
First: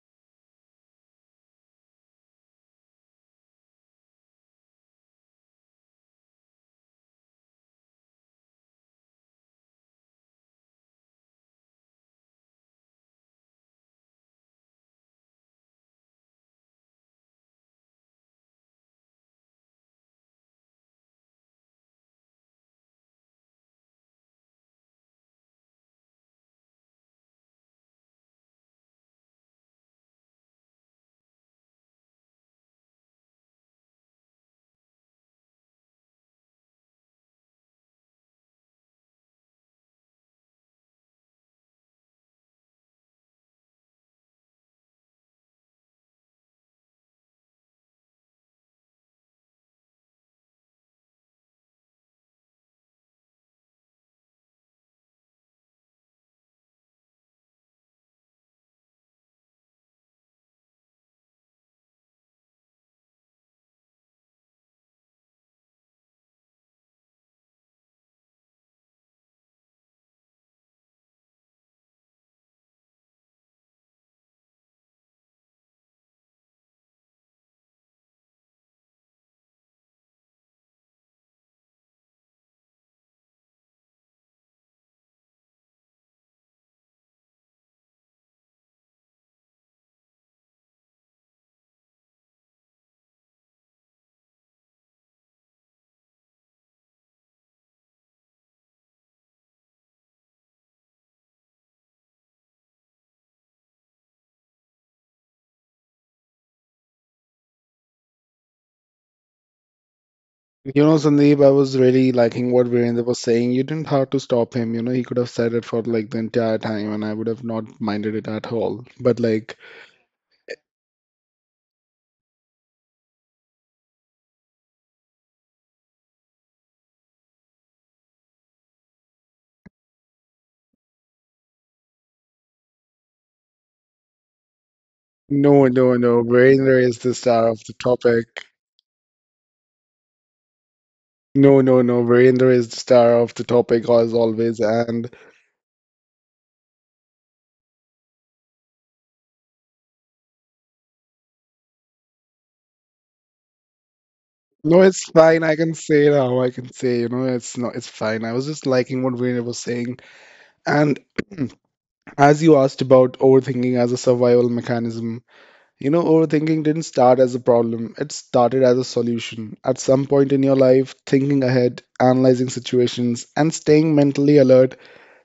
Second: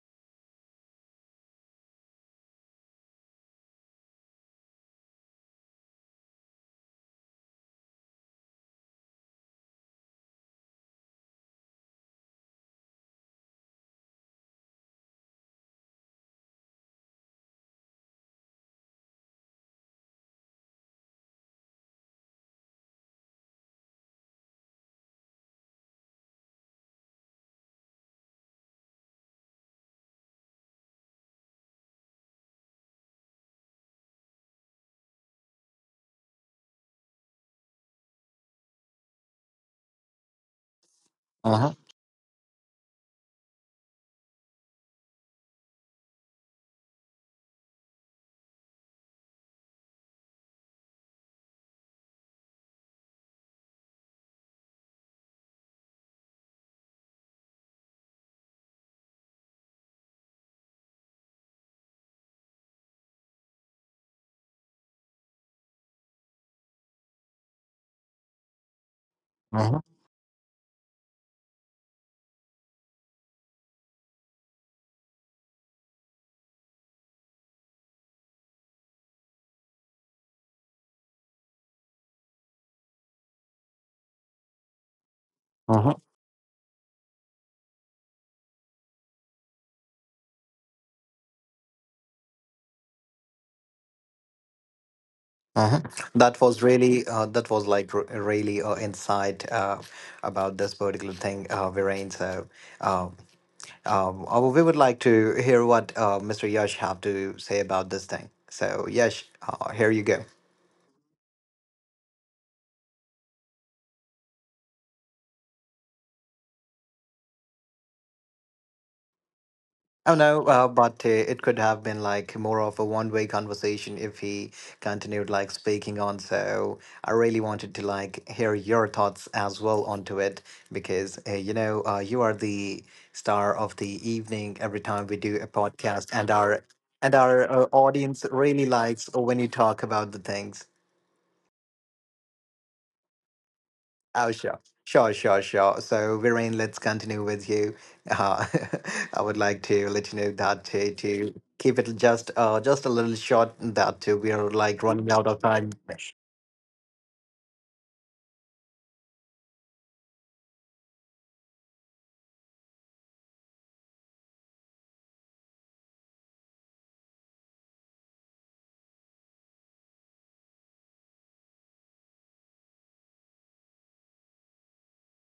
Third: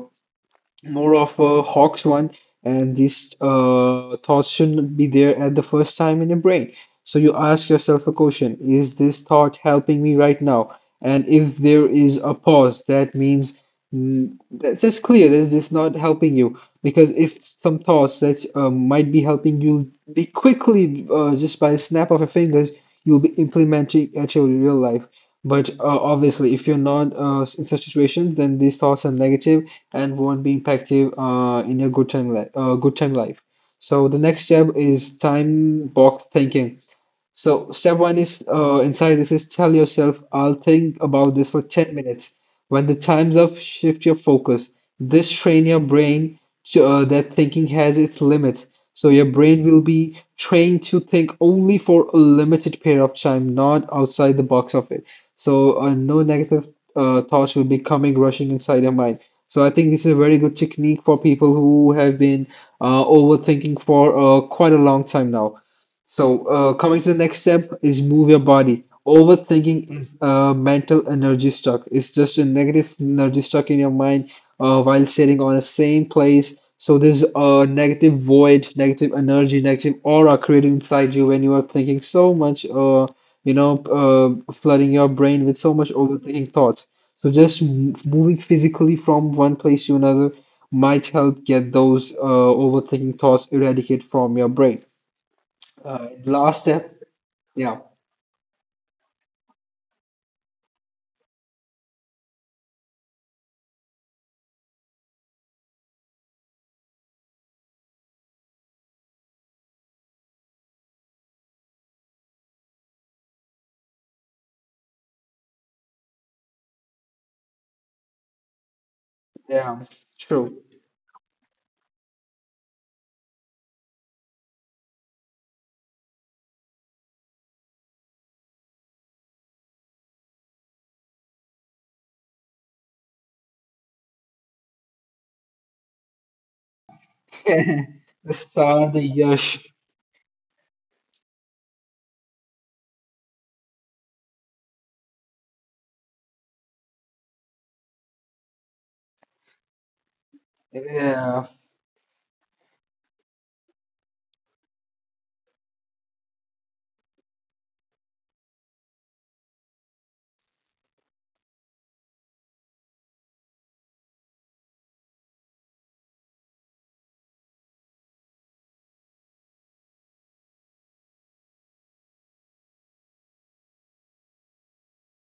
Speaker 2: More of a Hawks one, and these thoughts shouldn't be there at the first time in your brain. So you ask yourself a question, is this thought helping me right now? And if there is a pause, that means that's clear that it's not helping you. Because if some thoughts that might be helping you be quickly, just by the snap of your fingers, you'll be implementing at your real life. But obviously, if you're not in such situations, then these thoughts are negative and won't be impactful in your good time life. Good time life. So the next step is time box thinking. So step one is inside this is tell yourself, I'll think about this
Speaker 1: Uh
Speaker 2: for
Speaker 1: huh.
Speaker 2: 10 minutes. When the time's up, shift your focus. This train your brain to, that thinking has its limits. So your brain will be trained to think only for a limited period of time, not outside the box of it. So no negative thoughts will be coming rushing inside your mind. So I think this is a very good technique for people who have been overthinking for quite a long time now. So, coming to the next step is move your body.
Speaker 1: Uh huh.
Speaker 2: Overthinking is a mental energy stuck. It's just a negative energy stuck in your mind while sitting on the same place. So there's a negative void, negative energy, negative aura created inside you when you are thinking so much, you know, flooding your brain with so much
Speaker 1: Uh-huh.
Speaker 2: overthinking thoughts. So just moving physically from one place to another might help get those overthinking thoughts eradicated from your brain.
Speaker 1: Uh-huh. That
Speaker 2: Last
Speaker 1: was
Speaker 2: step.
Speaker 1: really, that was
Speaker 2: Yeah,
Speaker 1: like r- really insight about this particular thing, Viren. So, um, we would like to hear what Mr. Yash have to say about this thing. So, Yash, here you go.
Speaker 3: You know, Sandeep, I was really liking what Virendra was saying. You didn't have to stop him. You know, he could have said it for like the entire time and I would have not minded it at all. But like,
Speaker 2: yeah,
Speaker 1: Oh no,
Speaker 2: true.
Speaker 1: but it could have been like more of a one-way conversation if he continued like speaking on. So I really wanted to like hear your thoughts as well onto it because you are the star of the evening every time we do a
Speaker 3: no, no,
Speaker 1: podcast,
Speaker 3: no. Virender is
Speaker 1: and
Speaker 3: the
Speaker 1: our
Speaker 2: [LAUGHS]
Speaker 3: star of the
Speaker 1: audience
Speaker 2: The
Speaker 3: topic.
Speaker 1: really
Speaker 2: star, the
Speaker 1: likes when you
Speaker 2: Yash.
Speaker 1: talk about the things.
Speaker 3: No, no, no. Virender is the star of the topic as
Speaker 1: Oh, sure.
Speaker 3: always.
Speaker 1: Sure,
Speaker 3: And
Speaker 1: sure, sure. So, Viren, let's continue with you. Uh, [LAUGHS] I would like to let you know that to
Speaker 2: Yeah,
Speaker 1: keep it just a little short, that we are like
Speaker 3: no, it's
Speaker 1: running out of
Speaker 3: fine. I
Speaker 1: time.
Speaker 3: can say now. I can say, you know, it's not, it's fine. I was just liking what Virender was saying. And [CLEARS THROAT] as you asked about overthinking as a survival mechanism, you know, overthinking didn't start as a problem. It started as a solution. At some point in your life, thinking ahead, analyzing situations, and staying mentally alert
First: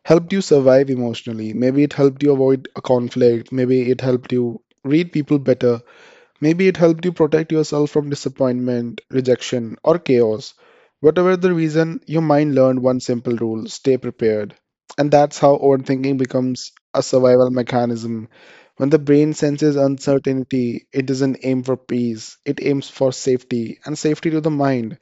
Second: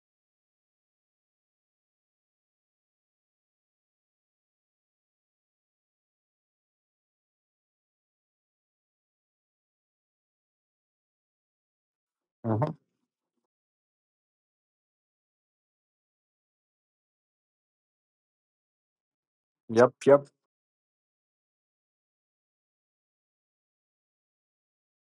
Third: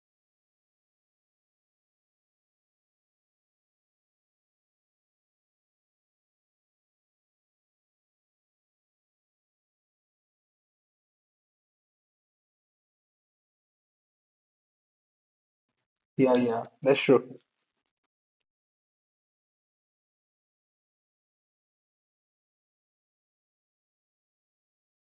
Speaker 3: helped you survive emotionally. Maybe it helped you avoid a conflict. Maybe it helped you read people better. Maybe it helped you protect yourself from disappointment, rejection, or chaos. Whatever the reason, your mind
Speaker 1: Mhm.
Speaker 3: learned one simple rule: stay prepared. And that's how overthinking
Speaker 2: yeah, yeah,
Speaker 3: becomes
Speaker 2: that's
Speaker 3: a
Speaker 2: true.
Speaker 3: survival mechanism. When the brain senses
Speaker 1: Yep, yep.
Speaker 3: uncertainty, it doesn't aim for peace, it aims for safety, and safety to the mind.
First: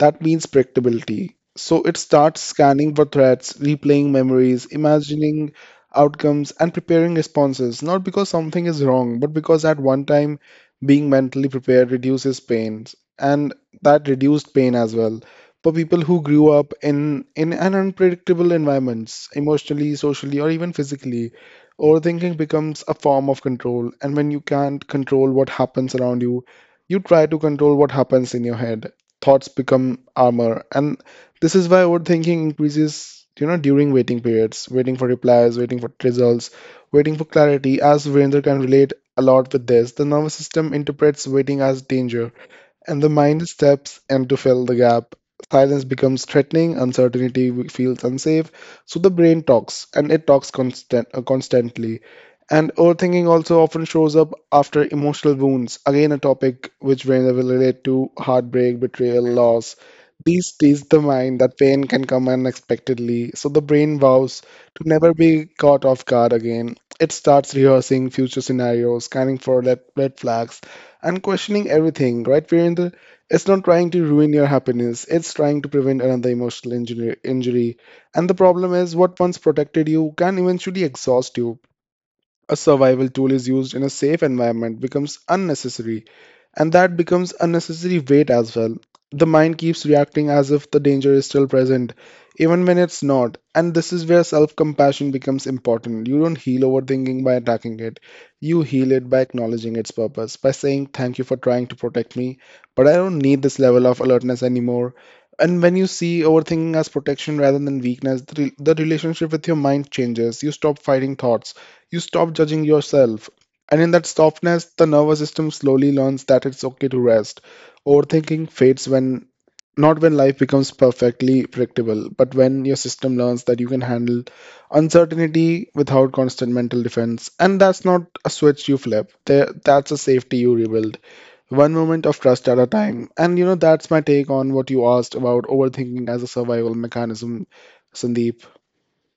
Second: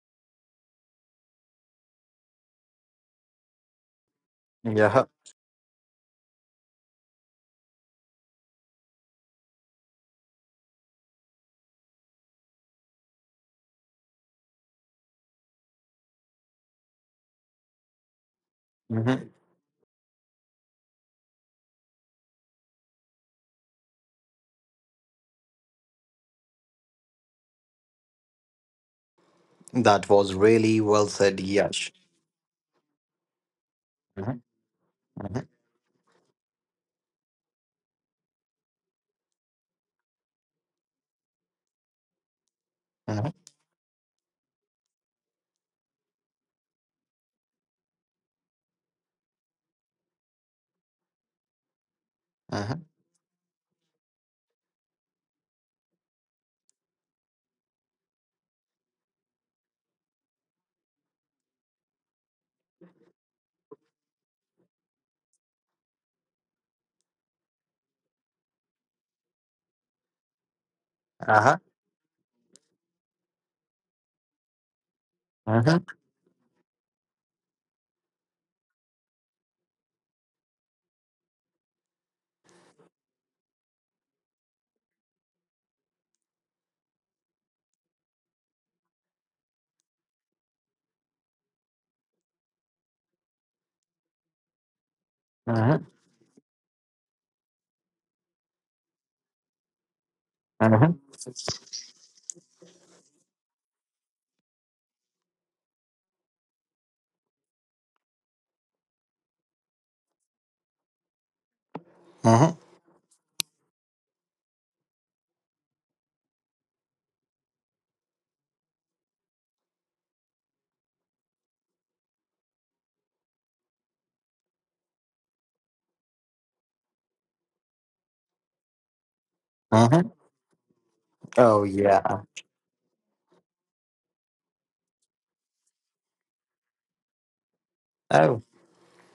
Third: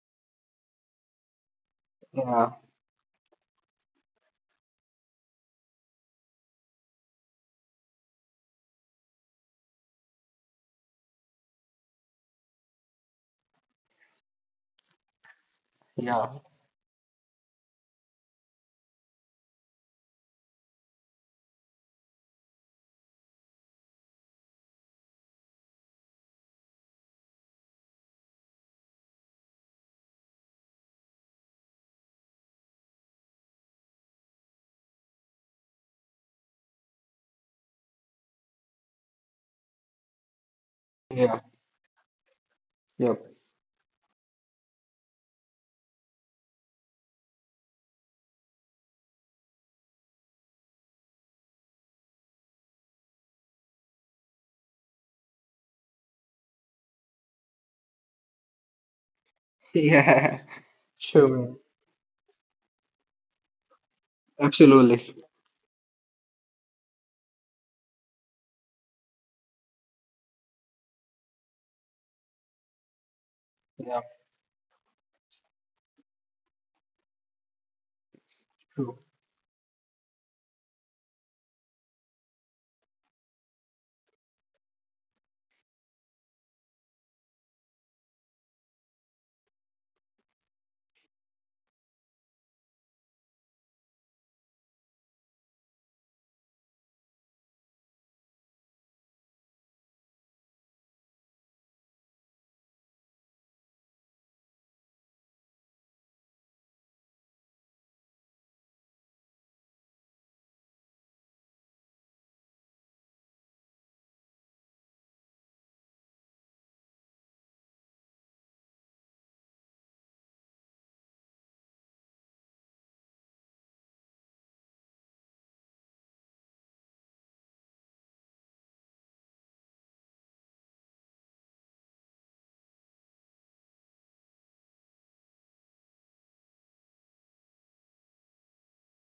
Speaker 3: That means predictability. So it starts
Speaker 2: Yeah,
Speaker 3: scanning for threats, replaying memories,
Speaker 1: Yeah.
Speaker 3: imagining outcomes, and preparing responses, not because something is wrong, but because at one time being mentally prepared reduces pain, and that reduced pain as well. For people who
Speaker 2: yeah,
Speaker 3: grew up in an unpredictable environments,
Speaker 1: Hmm.
Speaker 3: emotionally, socially, or even physically, overthinking becomes a form of control. And when you can't control what happens around you, you try to control what happens in your head. Thoughts become
Speaker 1: That was
Speaker 3: armor,
Speaker 1: really
Speaker 3: and
Speaker 1: well said,
Speaker 3: this is why
Speaker 1: Yash.
Speaker 3: overthinking increases, you know, during waiting
Speaker 1: Hmm.
Speaker 3: periods: waiting for
Speaker 1: Hmm.
Speaker 3: replies, waiting for results, waiting for clarity. As Virender can relate a lot with this, the nervous system interprets
Speaker 2: yeah,
Speaker 3: waiting as danger, and the
Speaker 2: yep.
Speaker 1: Hmm.
Speaker 3: mind steps in to fill the gap. Silence becomes threatening, feels unsafe, so the brain talks, and it talks constantly. And overthinking also often shows up after emotional wounds, again, a topic which brains will relate to: heartbreak, betrayal,
Speaker 2: [LAUGHS]
Speaker 3: loss.
Speaker 2: Yeah,
Speaker 3: These tease the mind
Speaker 2: sure.
Speaker 3: that pain can come unexpectedly, so the brain vows to never
Speaker 2: Absolutely.
Speaker 3: be caught off guard again. It starts rehearsing future scenarios, scanning for red flags, and
Speaker 1: Uh-huh.
Speaker 3: questioning everything, right, Virendra? It's not trying
Speaker 2: Yeah,
Speaker 3: to ruin your happiness, it's trying to
Speaker 1: Hmm.
Speaker 3: prevent another emotional injury. And the problem is,
Speaker 2: true.
Speaker 3: what once protected you can eventually exhaust you. A survival tool is used in a safe environment becomes unnecessary, and that becomes unnecessary weight as well. The mind keeps reacting as if the danger is still present, even when it's not. And this is where self compassion becomes
Speaker 1: Hmm.
Speaker 3: important. You don't heal overthinking by attacking it, you heal it by acknowledging its purpose, by saying,
Speaker 1: Hmm.
Speaker 3: "Thank you for trying to protect me, but I don't need this level of alertness anymore." And when you see overthinking as protection rather than weakness, the relationship with your mind changes. You stop fighting thoughts, you stop judging yourself. And in that softness, the nervous system slowly learns that it's okay to rest. Overthinking fades when, not when life becomes perfectly predictable, but when your system learns that you can handle uncertainty without constant mental defense. And that's not a switch you flip, there, that's a
Speaker 1: Hmm.
Speaker 3: safety you rebuild.
Speaker 1: Oh,
Speaker 3: One moment of
Speaker 1: yeah.
Speaker 3: trust at a time. And you know, that's my take on what you asked about overthinking as a survival mechanism, Sandeep.
Speaker 1: Oh,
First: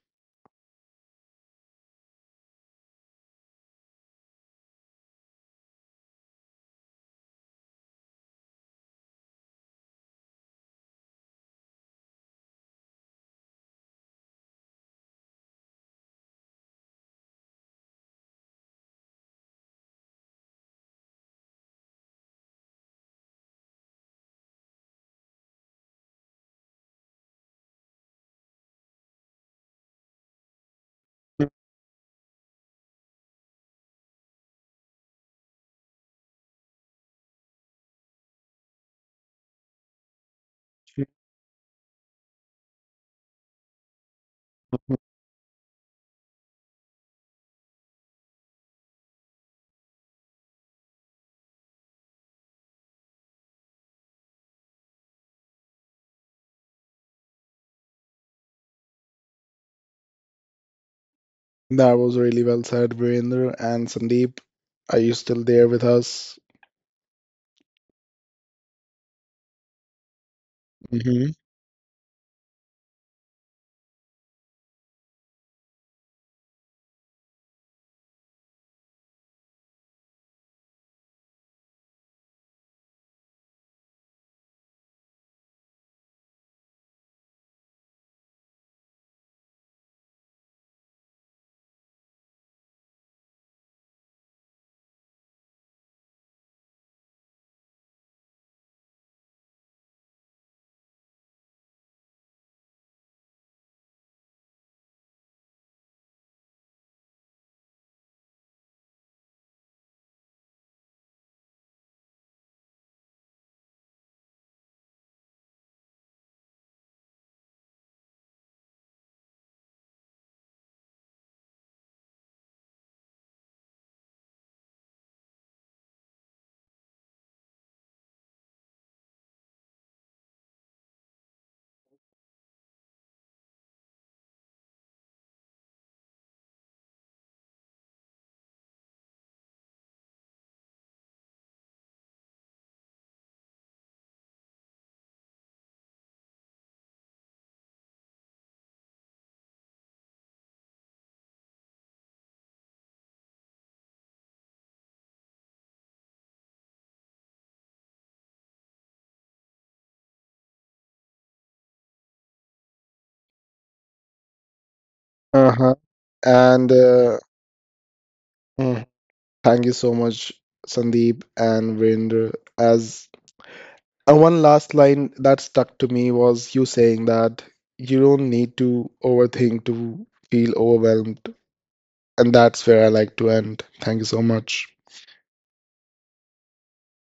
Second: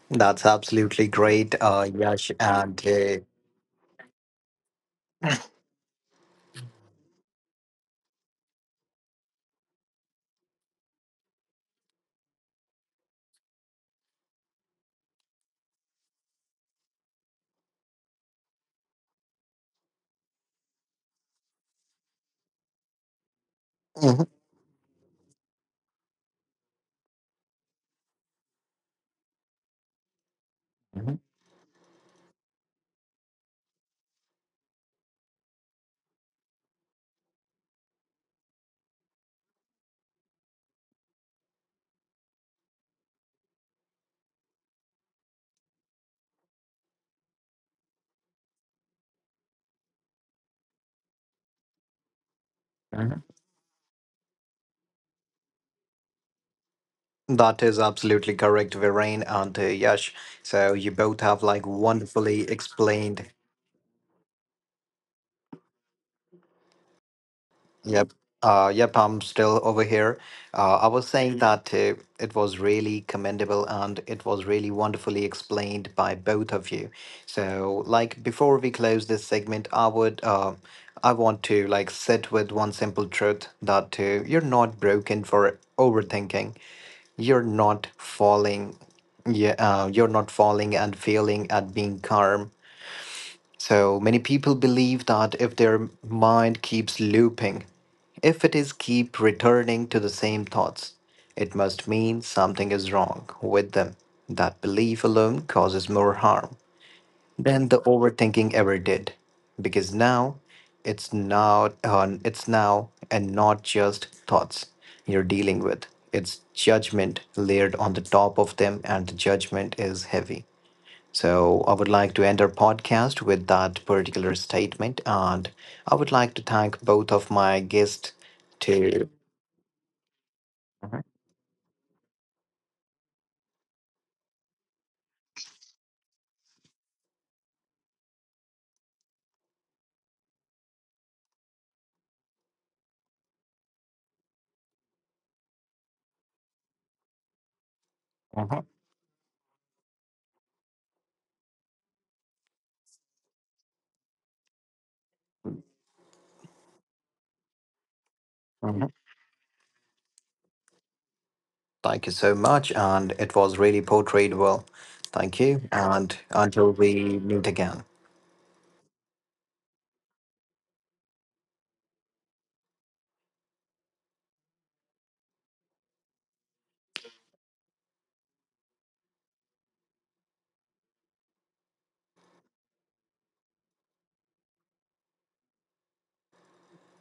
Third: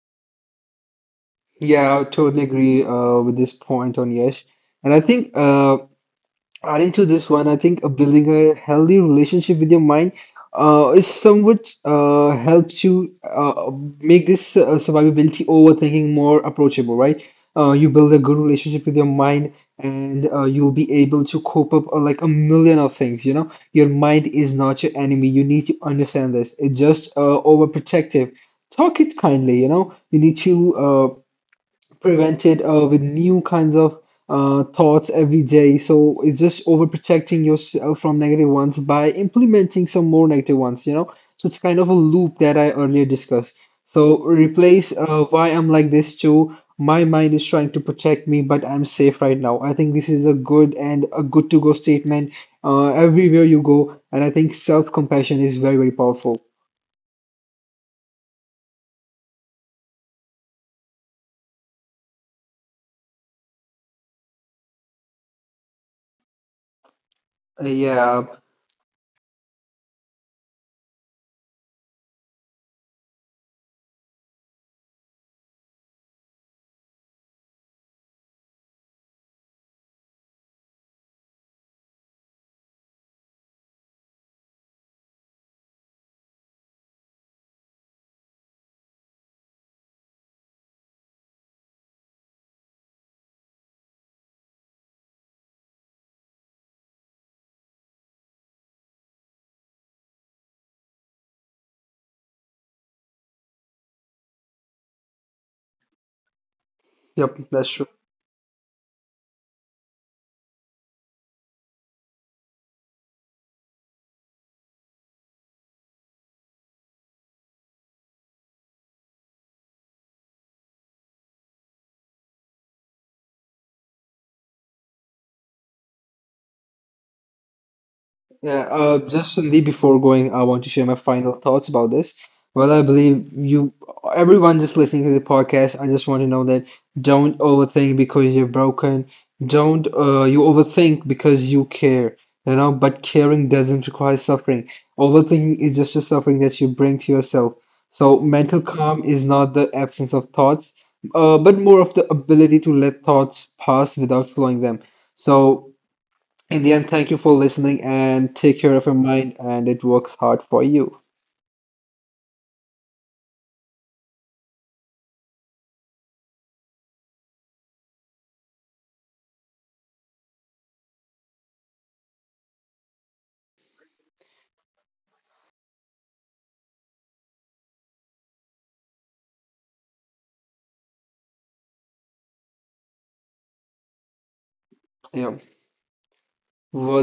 Speaker 1: that's absolutely great,
Speaker 2: Yeah, I
Speaker 1: Yash.
Speaker 2: totally
Speaker 1: And
Speaker 2: agree with this point on Yash. And I think adding to this one, I think building a healthy relationship with your mind is somewhat helps you make this survivability overthinking more approachable, right? You build a good relationship with your mind, and you'll be able to cope up like a million of things. You know, your
Speaker 1: mhm,
Speaker 2: mind is not your enemy. You need to understand this. It's just overprotective. Talk it kindly. You know, you need to prevented with new kinds of thoughts every day. So it's just overprotecting yourself from negative ones by implementing some more negative ones, you know? So it's kind of a loop that I earlier discussed. So replace why I'm like this to my mind is trying to protect me, but I'm safe right now. I think this is a good and a good to go statement
Speaker 1: mhm.
Speaker 2: everywhere you go. And I think self compassion is very, very powerful.
Speaker 1: That is absolutely correct, Viren and Yash. So you both have like
Speaker 3: That was really
Speaker 1: wonderfully
Speaker 3: well said,
Speaker 1: explained
Speaker 3: Virender and Sandeep. Are you still there with us?
Speaker 1: Yep.
Speaker 2: Yeah,
Speaker 1: Yep, I'm still over here. I was
Speaker 3: Hmm.
Speaker 1: saying that it was really commendable and it was really wonderfully explained by both of you. So, like before we close this segment, I want to like sit with one simple truth that you're not broken for overthinking. You're not falling. Yeah, you're not falling and failing at being calm so many people believe that if their mind keeps looping, if it is keep returning to the same thoughts, it must mean something is wrong with them. That belief alone causes more harm
Speaker 2: yep, that's
Speaker 1: than the
Speaker 2: true.
Speaker 1: overthinking ever did, because now it's now it's now and not just thoughts you're dealing with. It's judgment layered on the top of them, and the judgment is heavy. So I would like to end our podcast with that particular statement, and I would like to thank both of my guests.
Speaker 2: Yeah,
Speaker 1: To
Speaker 2: just Lee, before going, I want to share my
Speaker 1: Mhm,
Speaker 2: final thoughts about this. Well, I believe you, everyone just listening to the podcast, I just want to know that don't overthink because you're broken. Don't you overthink because you care, you know, but caring doesn't require suffering. Overthinking is just a suffering that you bring to yourself. So mental
Speaker 1: mhm,
Speaker 2: calm is not the absence of thoughts, but more of the ability to let thoughts pass without slowing them. So in the end, thank you for listening and take care of
Speaker 1: mhm.
Speaker 2: your mind and it works hard for you.
Speaker 1: Thank you so much, and it was really portrayed well. Thank you,
Speaker 3: Uh-huh.
Speaker 1: and
Speaker 3: And
Speaker 1: until
Speaker 3: uh,
Speaker 1: we meet again.
Speaker 3: mm, thank you so much, Sandeep and Virender. As and one last line that stuck to me was you saying that you don't need to overthink to feel overwhelmed, and that's where I like to end. Thank you so much.
Speaker 2: Yeah. Words